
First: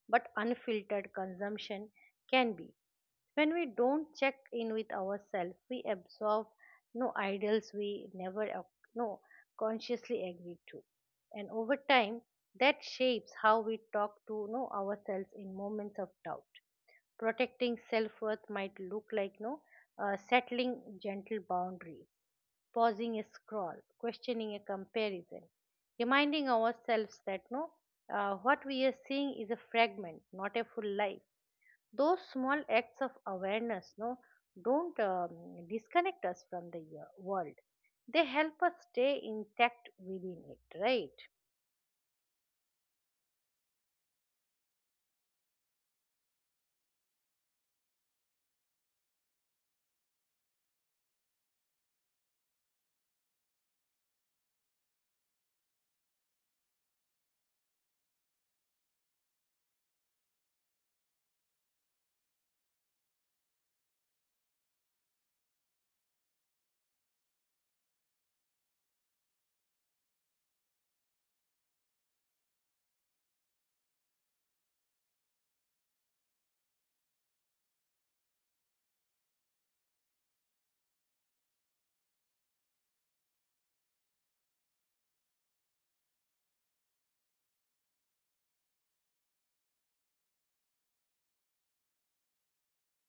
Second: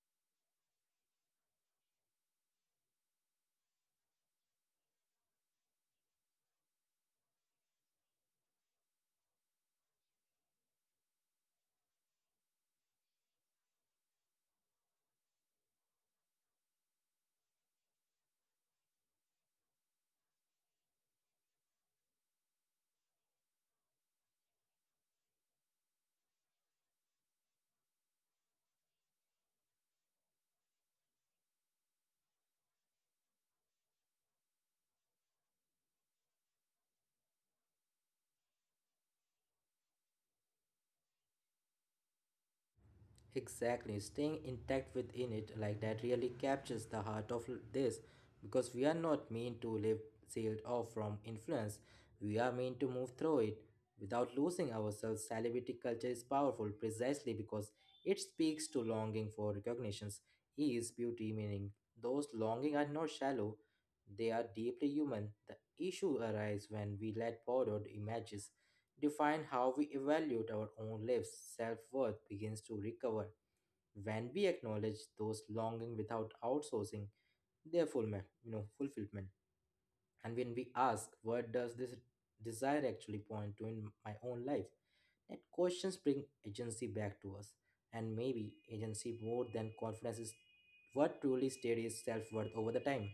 but unfiltered consumption can be. When we don't check in with ourselves, we absorb no ideals we never no consciously agree to, and over time that shapes how we talk to ourselves in moments of doubt. Protecting self-worth might look like no settling gentle boundaries, pausing a scroll, questioning a comparison, reminding ourselves that no what we are seeing is a fragment not a full life. Those small acts of awareness no don't disconnect us from the world, they help us stay intact within it, right? Exactly, staying intact within it like that really captures the heart of this, because we are not meant to live sealed off from influence. We are meant to move through it without losing ourselves. Celebrity culture is powerful precisely because it speaks to longing for recognitions, ease, beauty, meaning. Those longing are not shallow, they are deeply human. The issue arises when we let borrowed images define how we evaluate our own lives. Self worth begins to recover when we acknowledge those longing without outsourcing their full fulfillment, and when we ask, what does this desire actually point to in my own life? That questions bring agency back to us, and maybe agency, more than confidence, is what truly steadies self-worth over the time.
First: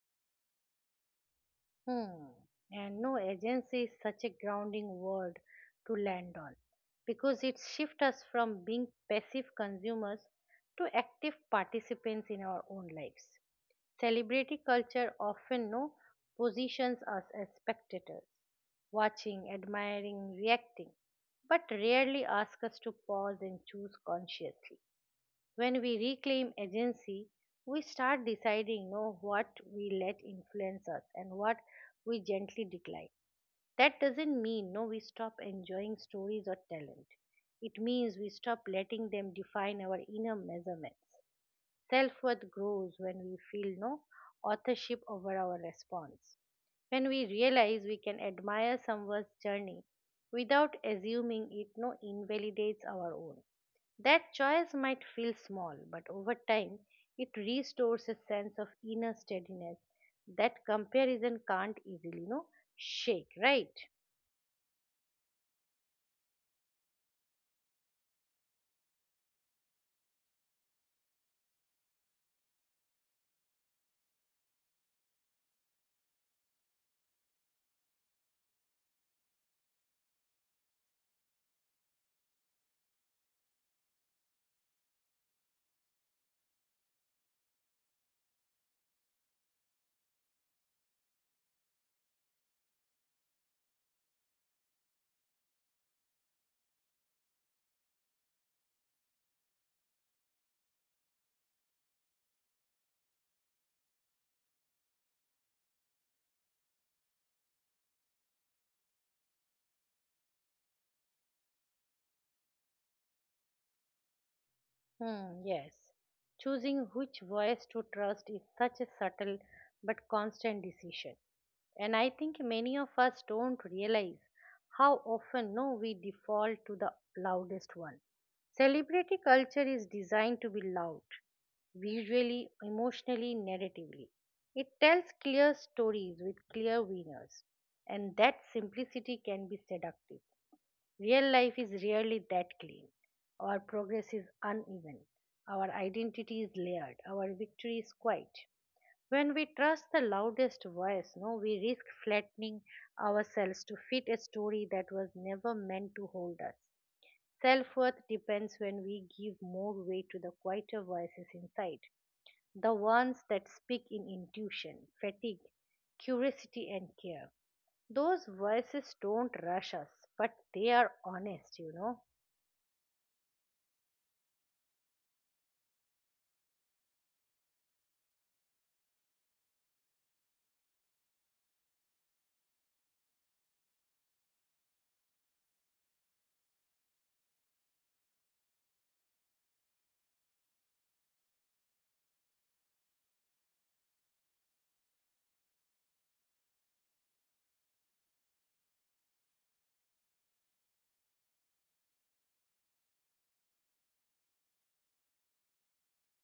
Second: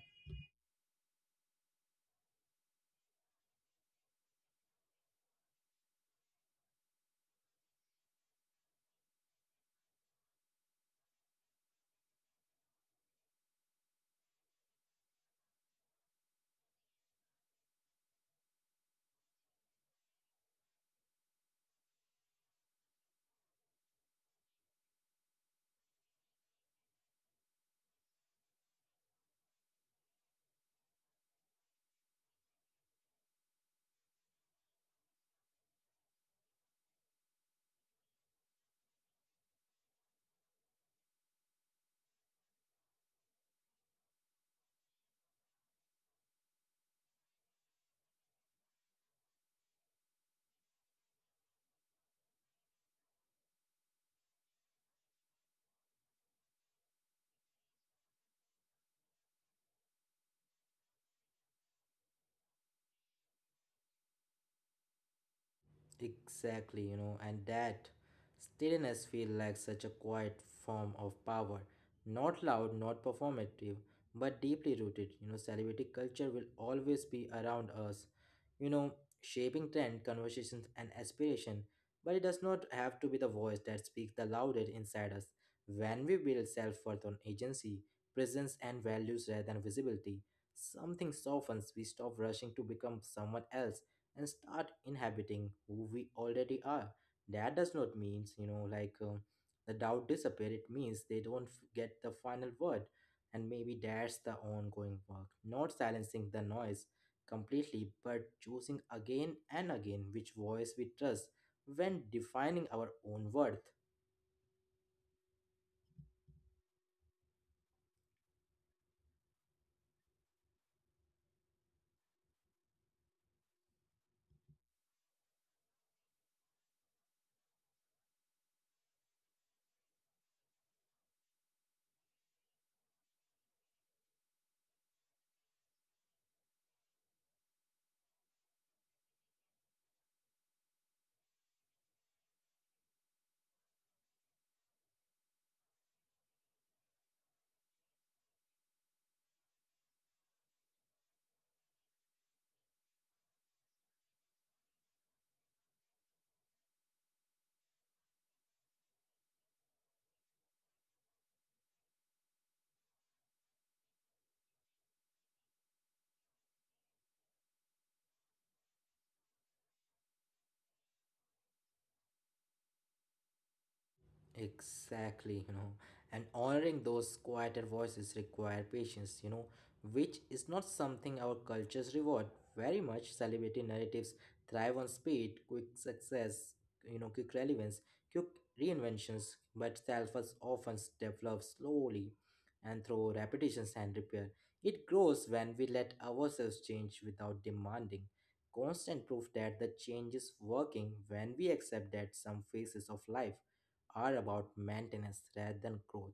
Hmm. And no agency is such a grounding word to land on because it shifts us from being passive consumers to active participants in our own lives. Celebrity culture often no positions us as spectators, watching, admiring, reacting, but rarely asks us to pause and choose consciously. When we reclaim agency, we start deciding no what we let influence us and what we gently decline. That doesn't mean no we stop enjoying stories or talent. It means we stop letting them define our inner measurements. Self-worth grows when we feel no authorship over our response. When we realize we can admire someone's journey without assuming it no invalidates our own. That choice might feel small, but over time it restores a sense of inner steadiness that comparison can't easily, shake, right? Exactly, and that steadiness feels like such a quiet form of power. Not loud, not performative, but deeply rooted. Celebrity culture will always be around us, you know, shaping trend, conversations, and aspiration. But it does not have to be the voice that speaks the loudest inside us. When we build self worth on agency, presence, and values rather than visibility, something softens. We stop rushing to become someone else and start inhabiting who we already are. That does not mean, like, the doubt disappear. It means they don't get the final word. And maybe that's the ongoing work, not silencing the noise completely, but choosing again and again which voice we trust when defining our own worth. Hmm, yes. Choosing which voice to trust is such a subtle but constant decision. And I think many of us don't realize how often no we default to the loudest one. Celebrity culture is designed to be loud, visually, emotionally, narratively. It tells clear stories with clear winners, and that simplicity can be seductive. Real life is rarely that clean. Our progress is uneven. Our identity is layered. Our victory is quiet. When we trust the loudest voice, no, we risk flattening ourselves to fit a story that was never meant to hold us. Self worth depends when we give more weight to the quieter voices inside, the ones that speak in intuition, fatigue, curiosity, and care. Those voices don't rush us, but they are honest. Exactly, and honoring those quieter voices require patience, which is not something our cultures reward very much. Celebrity narratives thrive on speed, quick success, quick relevance, quick reinventions, but self-us often develops slowly and through repetitions and repair. It grows when we let ourselves change without demanding constant proof that the change is working, when we accept that some phases of life are about maintenance rather than growth.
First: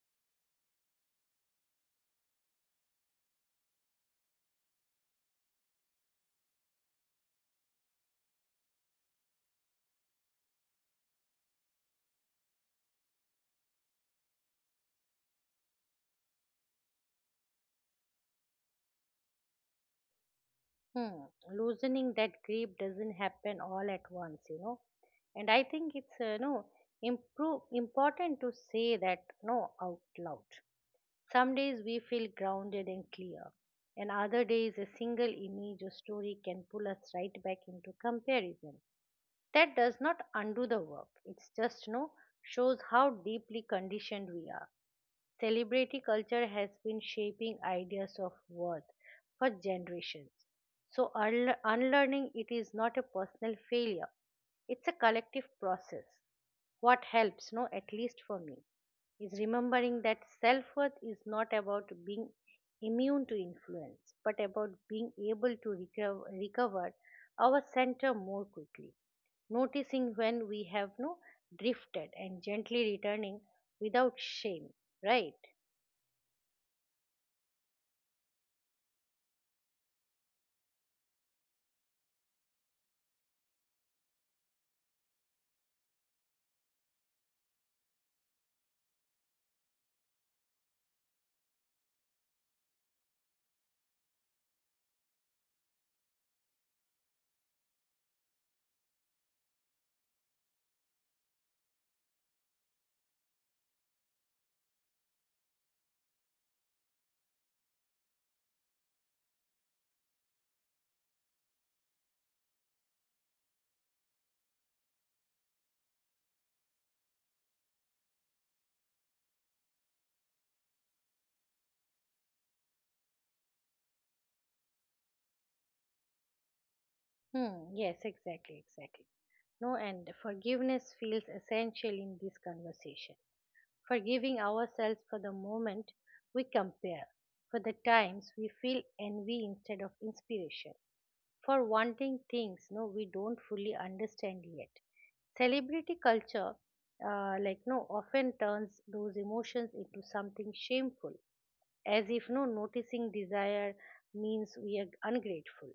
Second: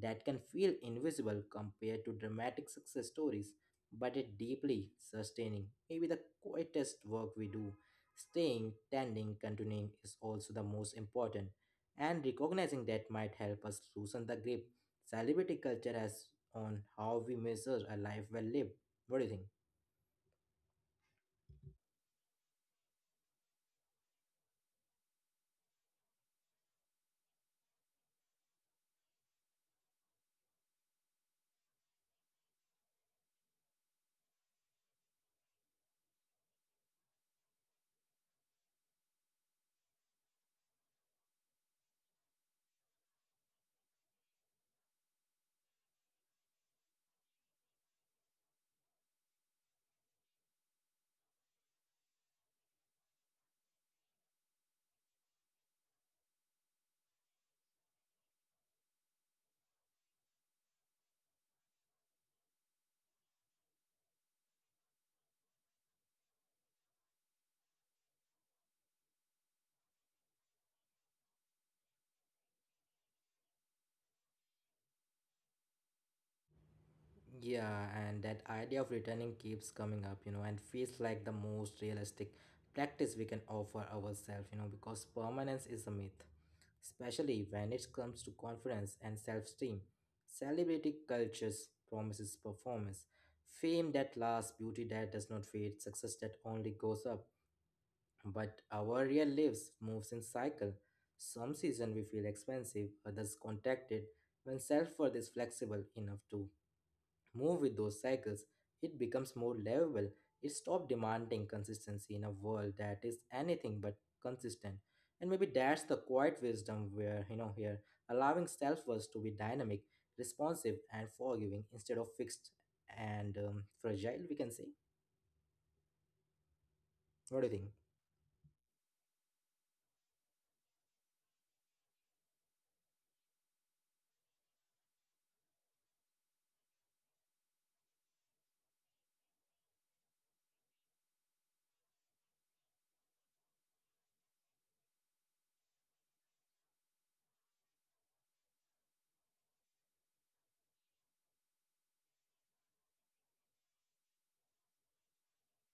That can feel invisible compared to dramatic success stories, but it deeply sustaining. Maybe the quietest work we do, staying, tending, continuing, is also the most important. And recognizing that might help us loosen the grip celebrity culture has on how we measure a life well lived. What do you think? Hmm. Loosening that grip doesn't happen all at once, And I think it's no improve, important to say that no out loud. Some days we feel grounded and clear, and other days a single image or story can pull us right back into comparison. That does not undo the work, it's just no shows how deeply conditioned we are. Celebrity culture has been shaping ideas of worth for generations. So, unlearning it is not a personal failure, it's a collective process. What helps no at least for me is remembering that self-worth is not about being immune to influence but about being able to recover our center more quickly, noticing when we have no drifted and gently returning without shame, right? Yeah, and that idea of returning keeps coming up, and feels like the most realistic practice we can offer ourselves, because permanence is a myth, especially when it comes to confidence and self esteem. Celebrity cultures promises performance, fame that lasts, beauty that does not fade, success that only goes up. But our real lives moves in cycle. Some season we feel expensive, others contracted. When self-worth is flexible enough to move with those cycles, it becomes more livable. It stops demanding consistency in a world that is anything but consistent. And maybe that's the quiet wisdom where, here, allowing self worth to be dynamic, responsive, and forgiving instead of fixed and fragile, we can say. What do you Hmm, think? yes, exactly. No, and forgiveness feels essential in this conversation. Forgiving ourselves for the moment we compare, for the times we feel envy instead of inspiration, for wanting things no we don't fully understand yet. Celebrity culture, like no, often turns those emotions into something shameful, as if no noticing desire means we are ungrateful.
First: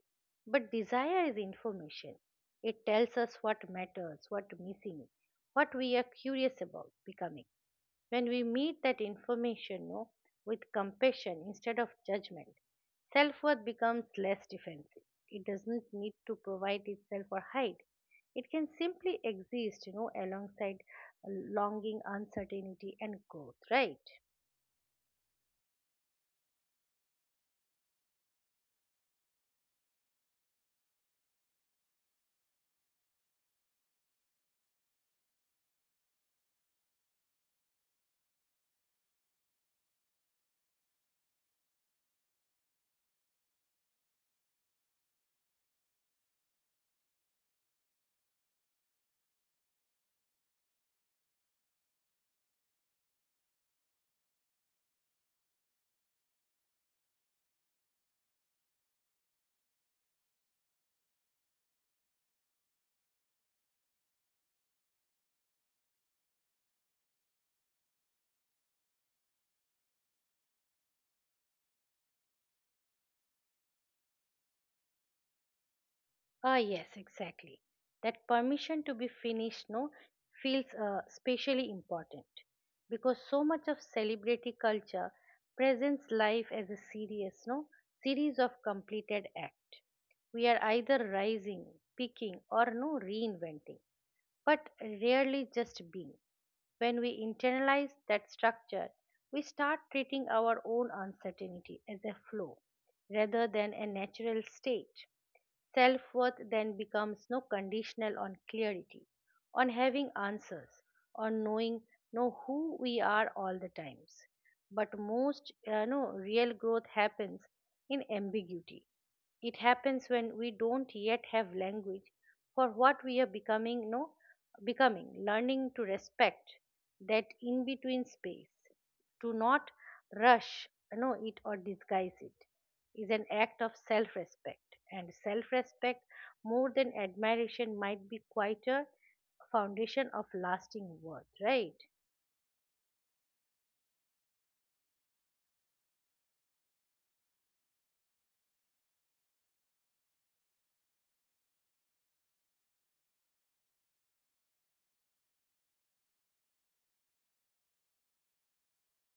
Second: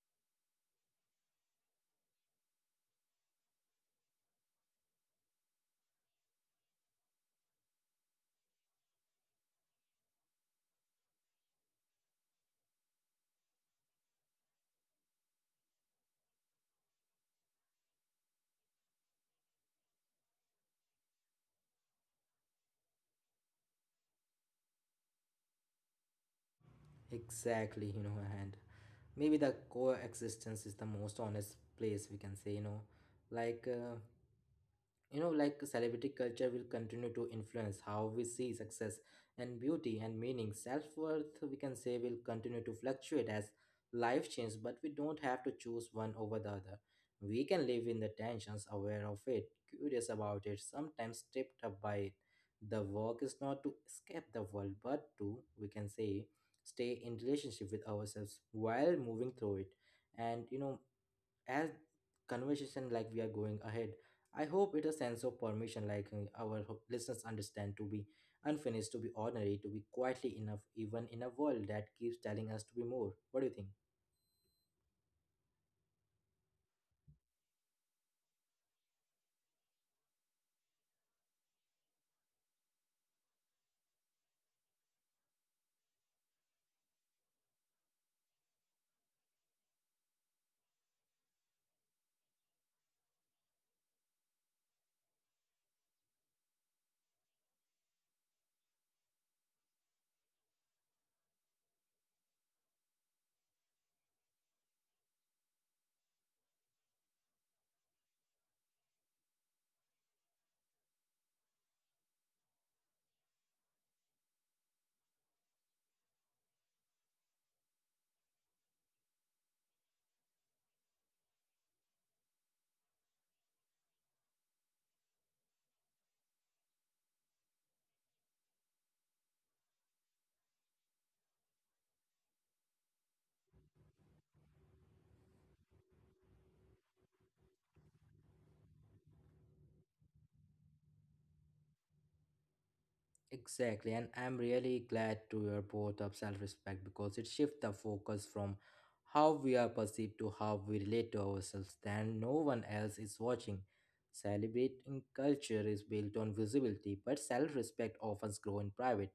But desire is information. It tells us what matters, what missing, what we are curious about becoming. When we meet that information no, with compassion instead of judgment, self worth becomes less defensive. It doesn't need to provide itself or hide. It can simply exist, alongside longing, uncertainty, and growth, right? Exactly, and maybe the coexistence is the most honest place we can saylike uh, like celebrity culture will continue to influence how we see success and beauty and meaning. Self-worth, we can say, will continue to fluctuate as life changes, but we don't have to choose one over the other. We can live in the tensions, aware of it, curious about it, sometimes tripped up by it. The work is not to escape the world, but to, we can say, stay in relationship with ourselves while moving through it. And as conversation, like we are going ahead, I hope it a sense of permission, like our listeners understand, to be unfinished, to be ordinary, to be quietly enough, even in a world that keeps telling us to be more. What do you think? Ah, yes, exactly. That permission to be finished, no, feels especially important because so much of celebrity culture presents life as a serious, no, series of completed act. We are either rising, peaking, or no reinventing, but rarely just being. When we internalize that structure, we start treating our own uncertainty as a flow rather than a natural state. Self worth then becomes no conditional on clarity, on having answers, on knowing know who we are all the times. But most no real growth happens in ambiguity. It happens when we don't yet have language for what we are becoming, no becoming, learning to respect that in between space, to not rush it or disguise it, is an act of self respect, and self respect more than admiration might be quite a foundation of lasting worth, right? Exactly, and I'm really glad to hear both of self-respect because it shifts the focus from how we are perceived to how we relate to ourselves. Then no one else is watching. Celebrating culture is built on visibility, but self-respect often grows in private,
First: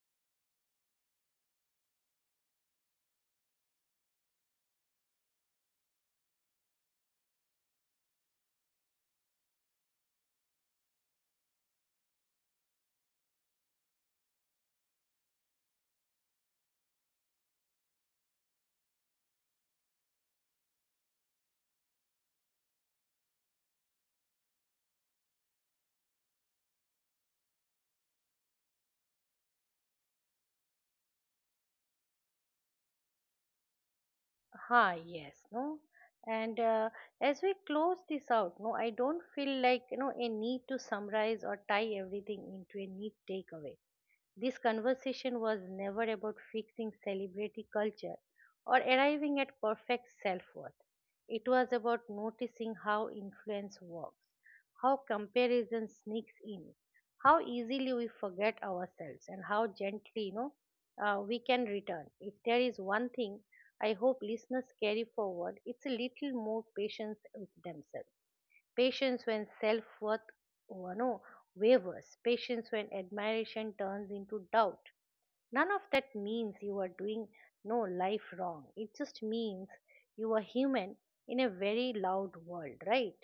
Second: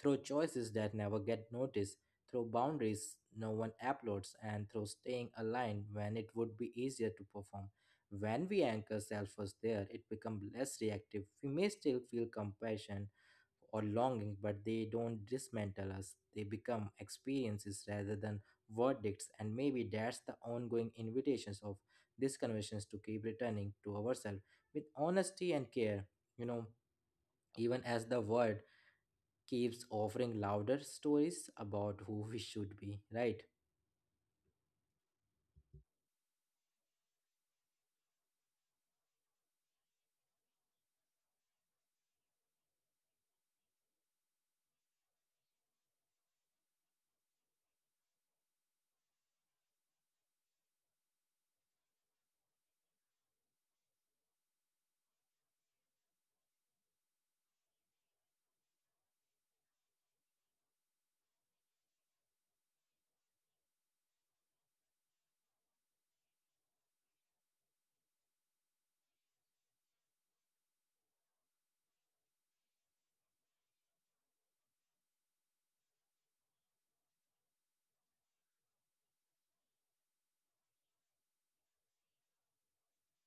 through choices that never get noticed, through boundaries no one applauds, and through staying aligned when it would be easier to perform. When we anchor self-worth there, it becomes less reactive. We may still feel compassion or longing, but they don't dismantle us. They become experiences rather than verdicts, and maybe that's the ongoing invitations of these conversations, to keep returning to ourselves with honesty and care. You know, Even as the world keeps offering louder stories about who we should be, right? Ha, yes, no, and as we close this out no I don't feel like a need to summarize or tie everything into a neat takeaway. This conversation was never about fixing celebrity culture or arriving at perfect self worth. It was about noticing how influence works, how comparison sneaks in, how easily we forget ourselves, and how gently, we can return. If there is one thing I hope listeners carry forward, it's a little more patience with themselves. Patience when self worth oh no, wavers. Patience when admiration turns into doubt. None of that means you are doing no life wrong. It just means you are human in a very loud world, right?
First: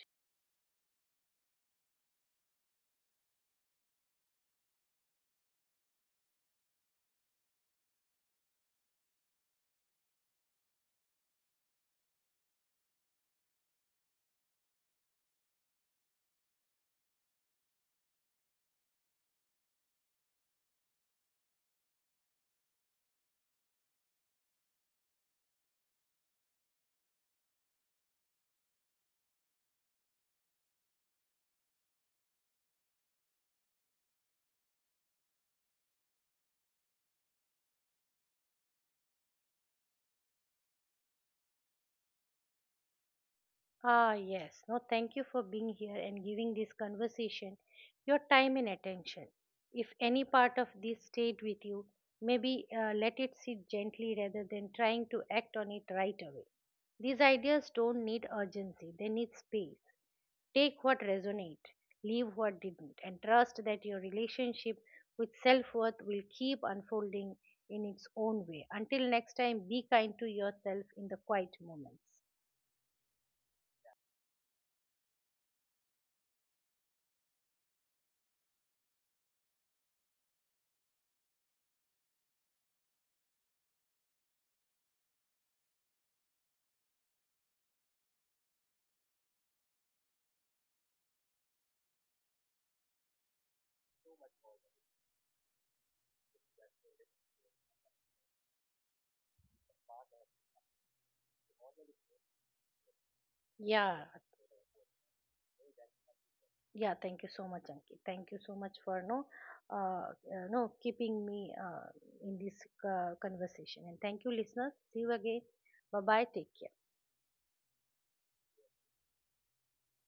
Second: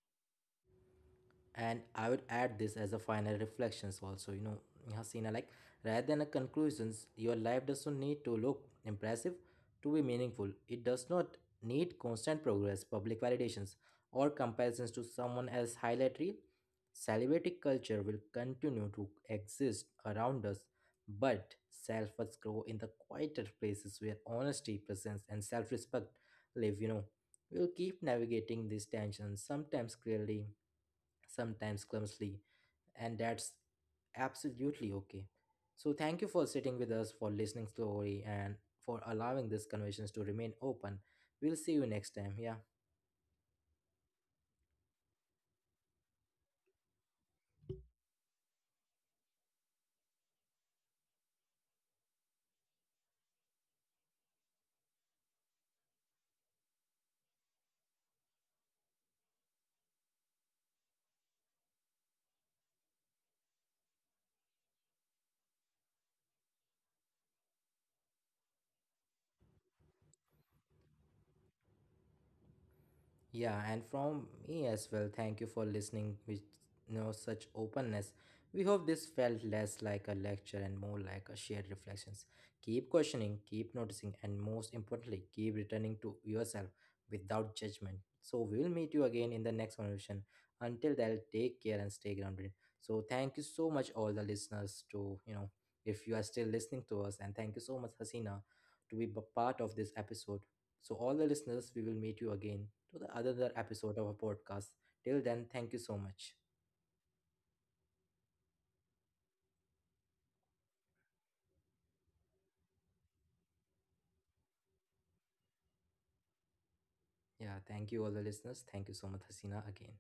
And I would add this as a final reflections also, Hasina, like rather than a conclusions, your life doesn't need to look impressive to be meaningful. It does not need constant progress, public validations, or comparisons to someone else highlight reel. Celebrity culture will continue to exist around us, but self-worth grow in the quieter places where honesty, presence, and self-respect live. We'll keep navigating these tensions, sometimes clearly, sometimes clumsily, and that's absolutely okay. So thank you for sitting with us, for listening slowly, and for allowing these conversations to remain open. We'll see you next time. Yeah. Ah, yes. No, thank you for being here and giving this conversation your time and attention. If any part of this stayed with you, maybe let it sit gently rather than trying to act on it right away. These ideas don't need urgency, they need space. Take what resonate, leave what didn't, and trust that your relationship with self worth will keep unfolding in its own way. Until next time, be kind to yourself in the quiet moments. Yeah, and from me as well, thank you for listening with such openness. We hope this felt less like a lecture and more like a shared reflections. Keep questioning, keep noticing, and most importantly, keep returning to yourself without judgment. So we will meet you again in the next conversation. Until then, take care and stay grounded. So thank you so much, all the listeners, to, if you are still listening to us, and thank you so much, Hasina, to be part of this episode. So all the listeners, we will meet you again to the another Yeah. episode of a podcast. Till then, thank you so much. Yeah, thank you so much, Ankit. Thank you so much for no, uh, uh, no keeping me in this conversation. And thank you, listeners. See you again. Bye bye. Take care. Yeah, thank you all the listeners. Thank you so much, Hasina, again.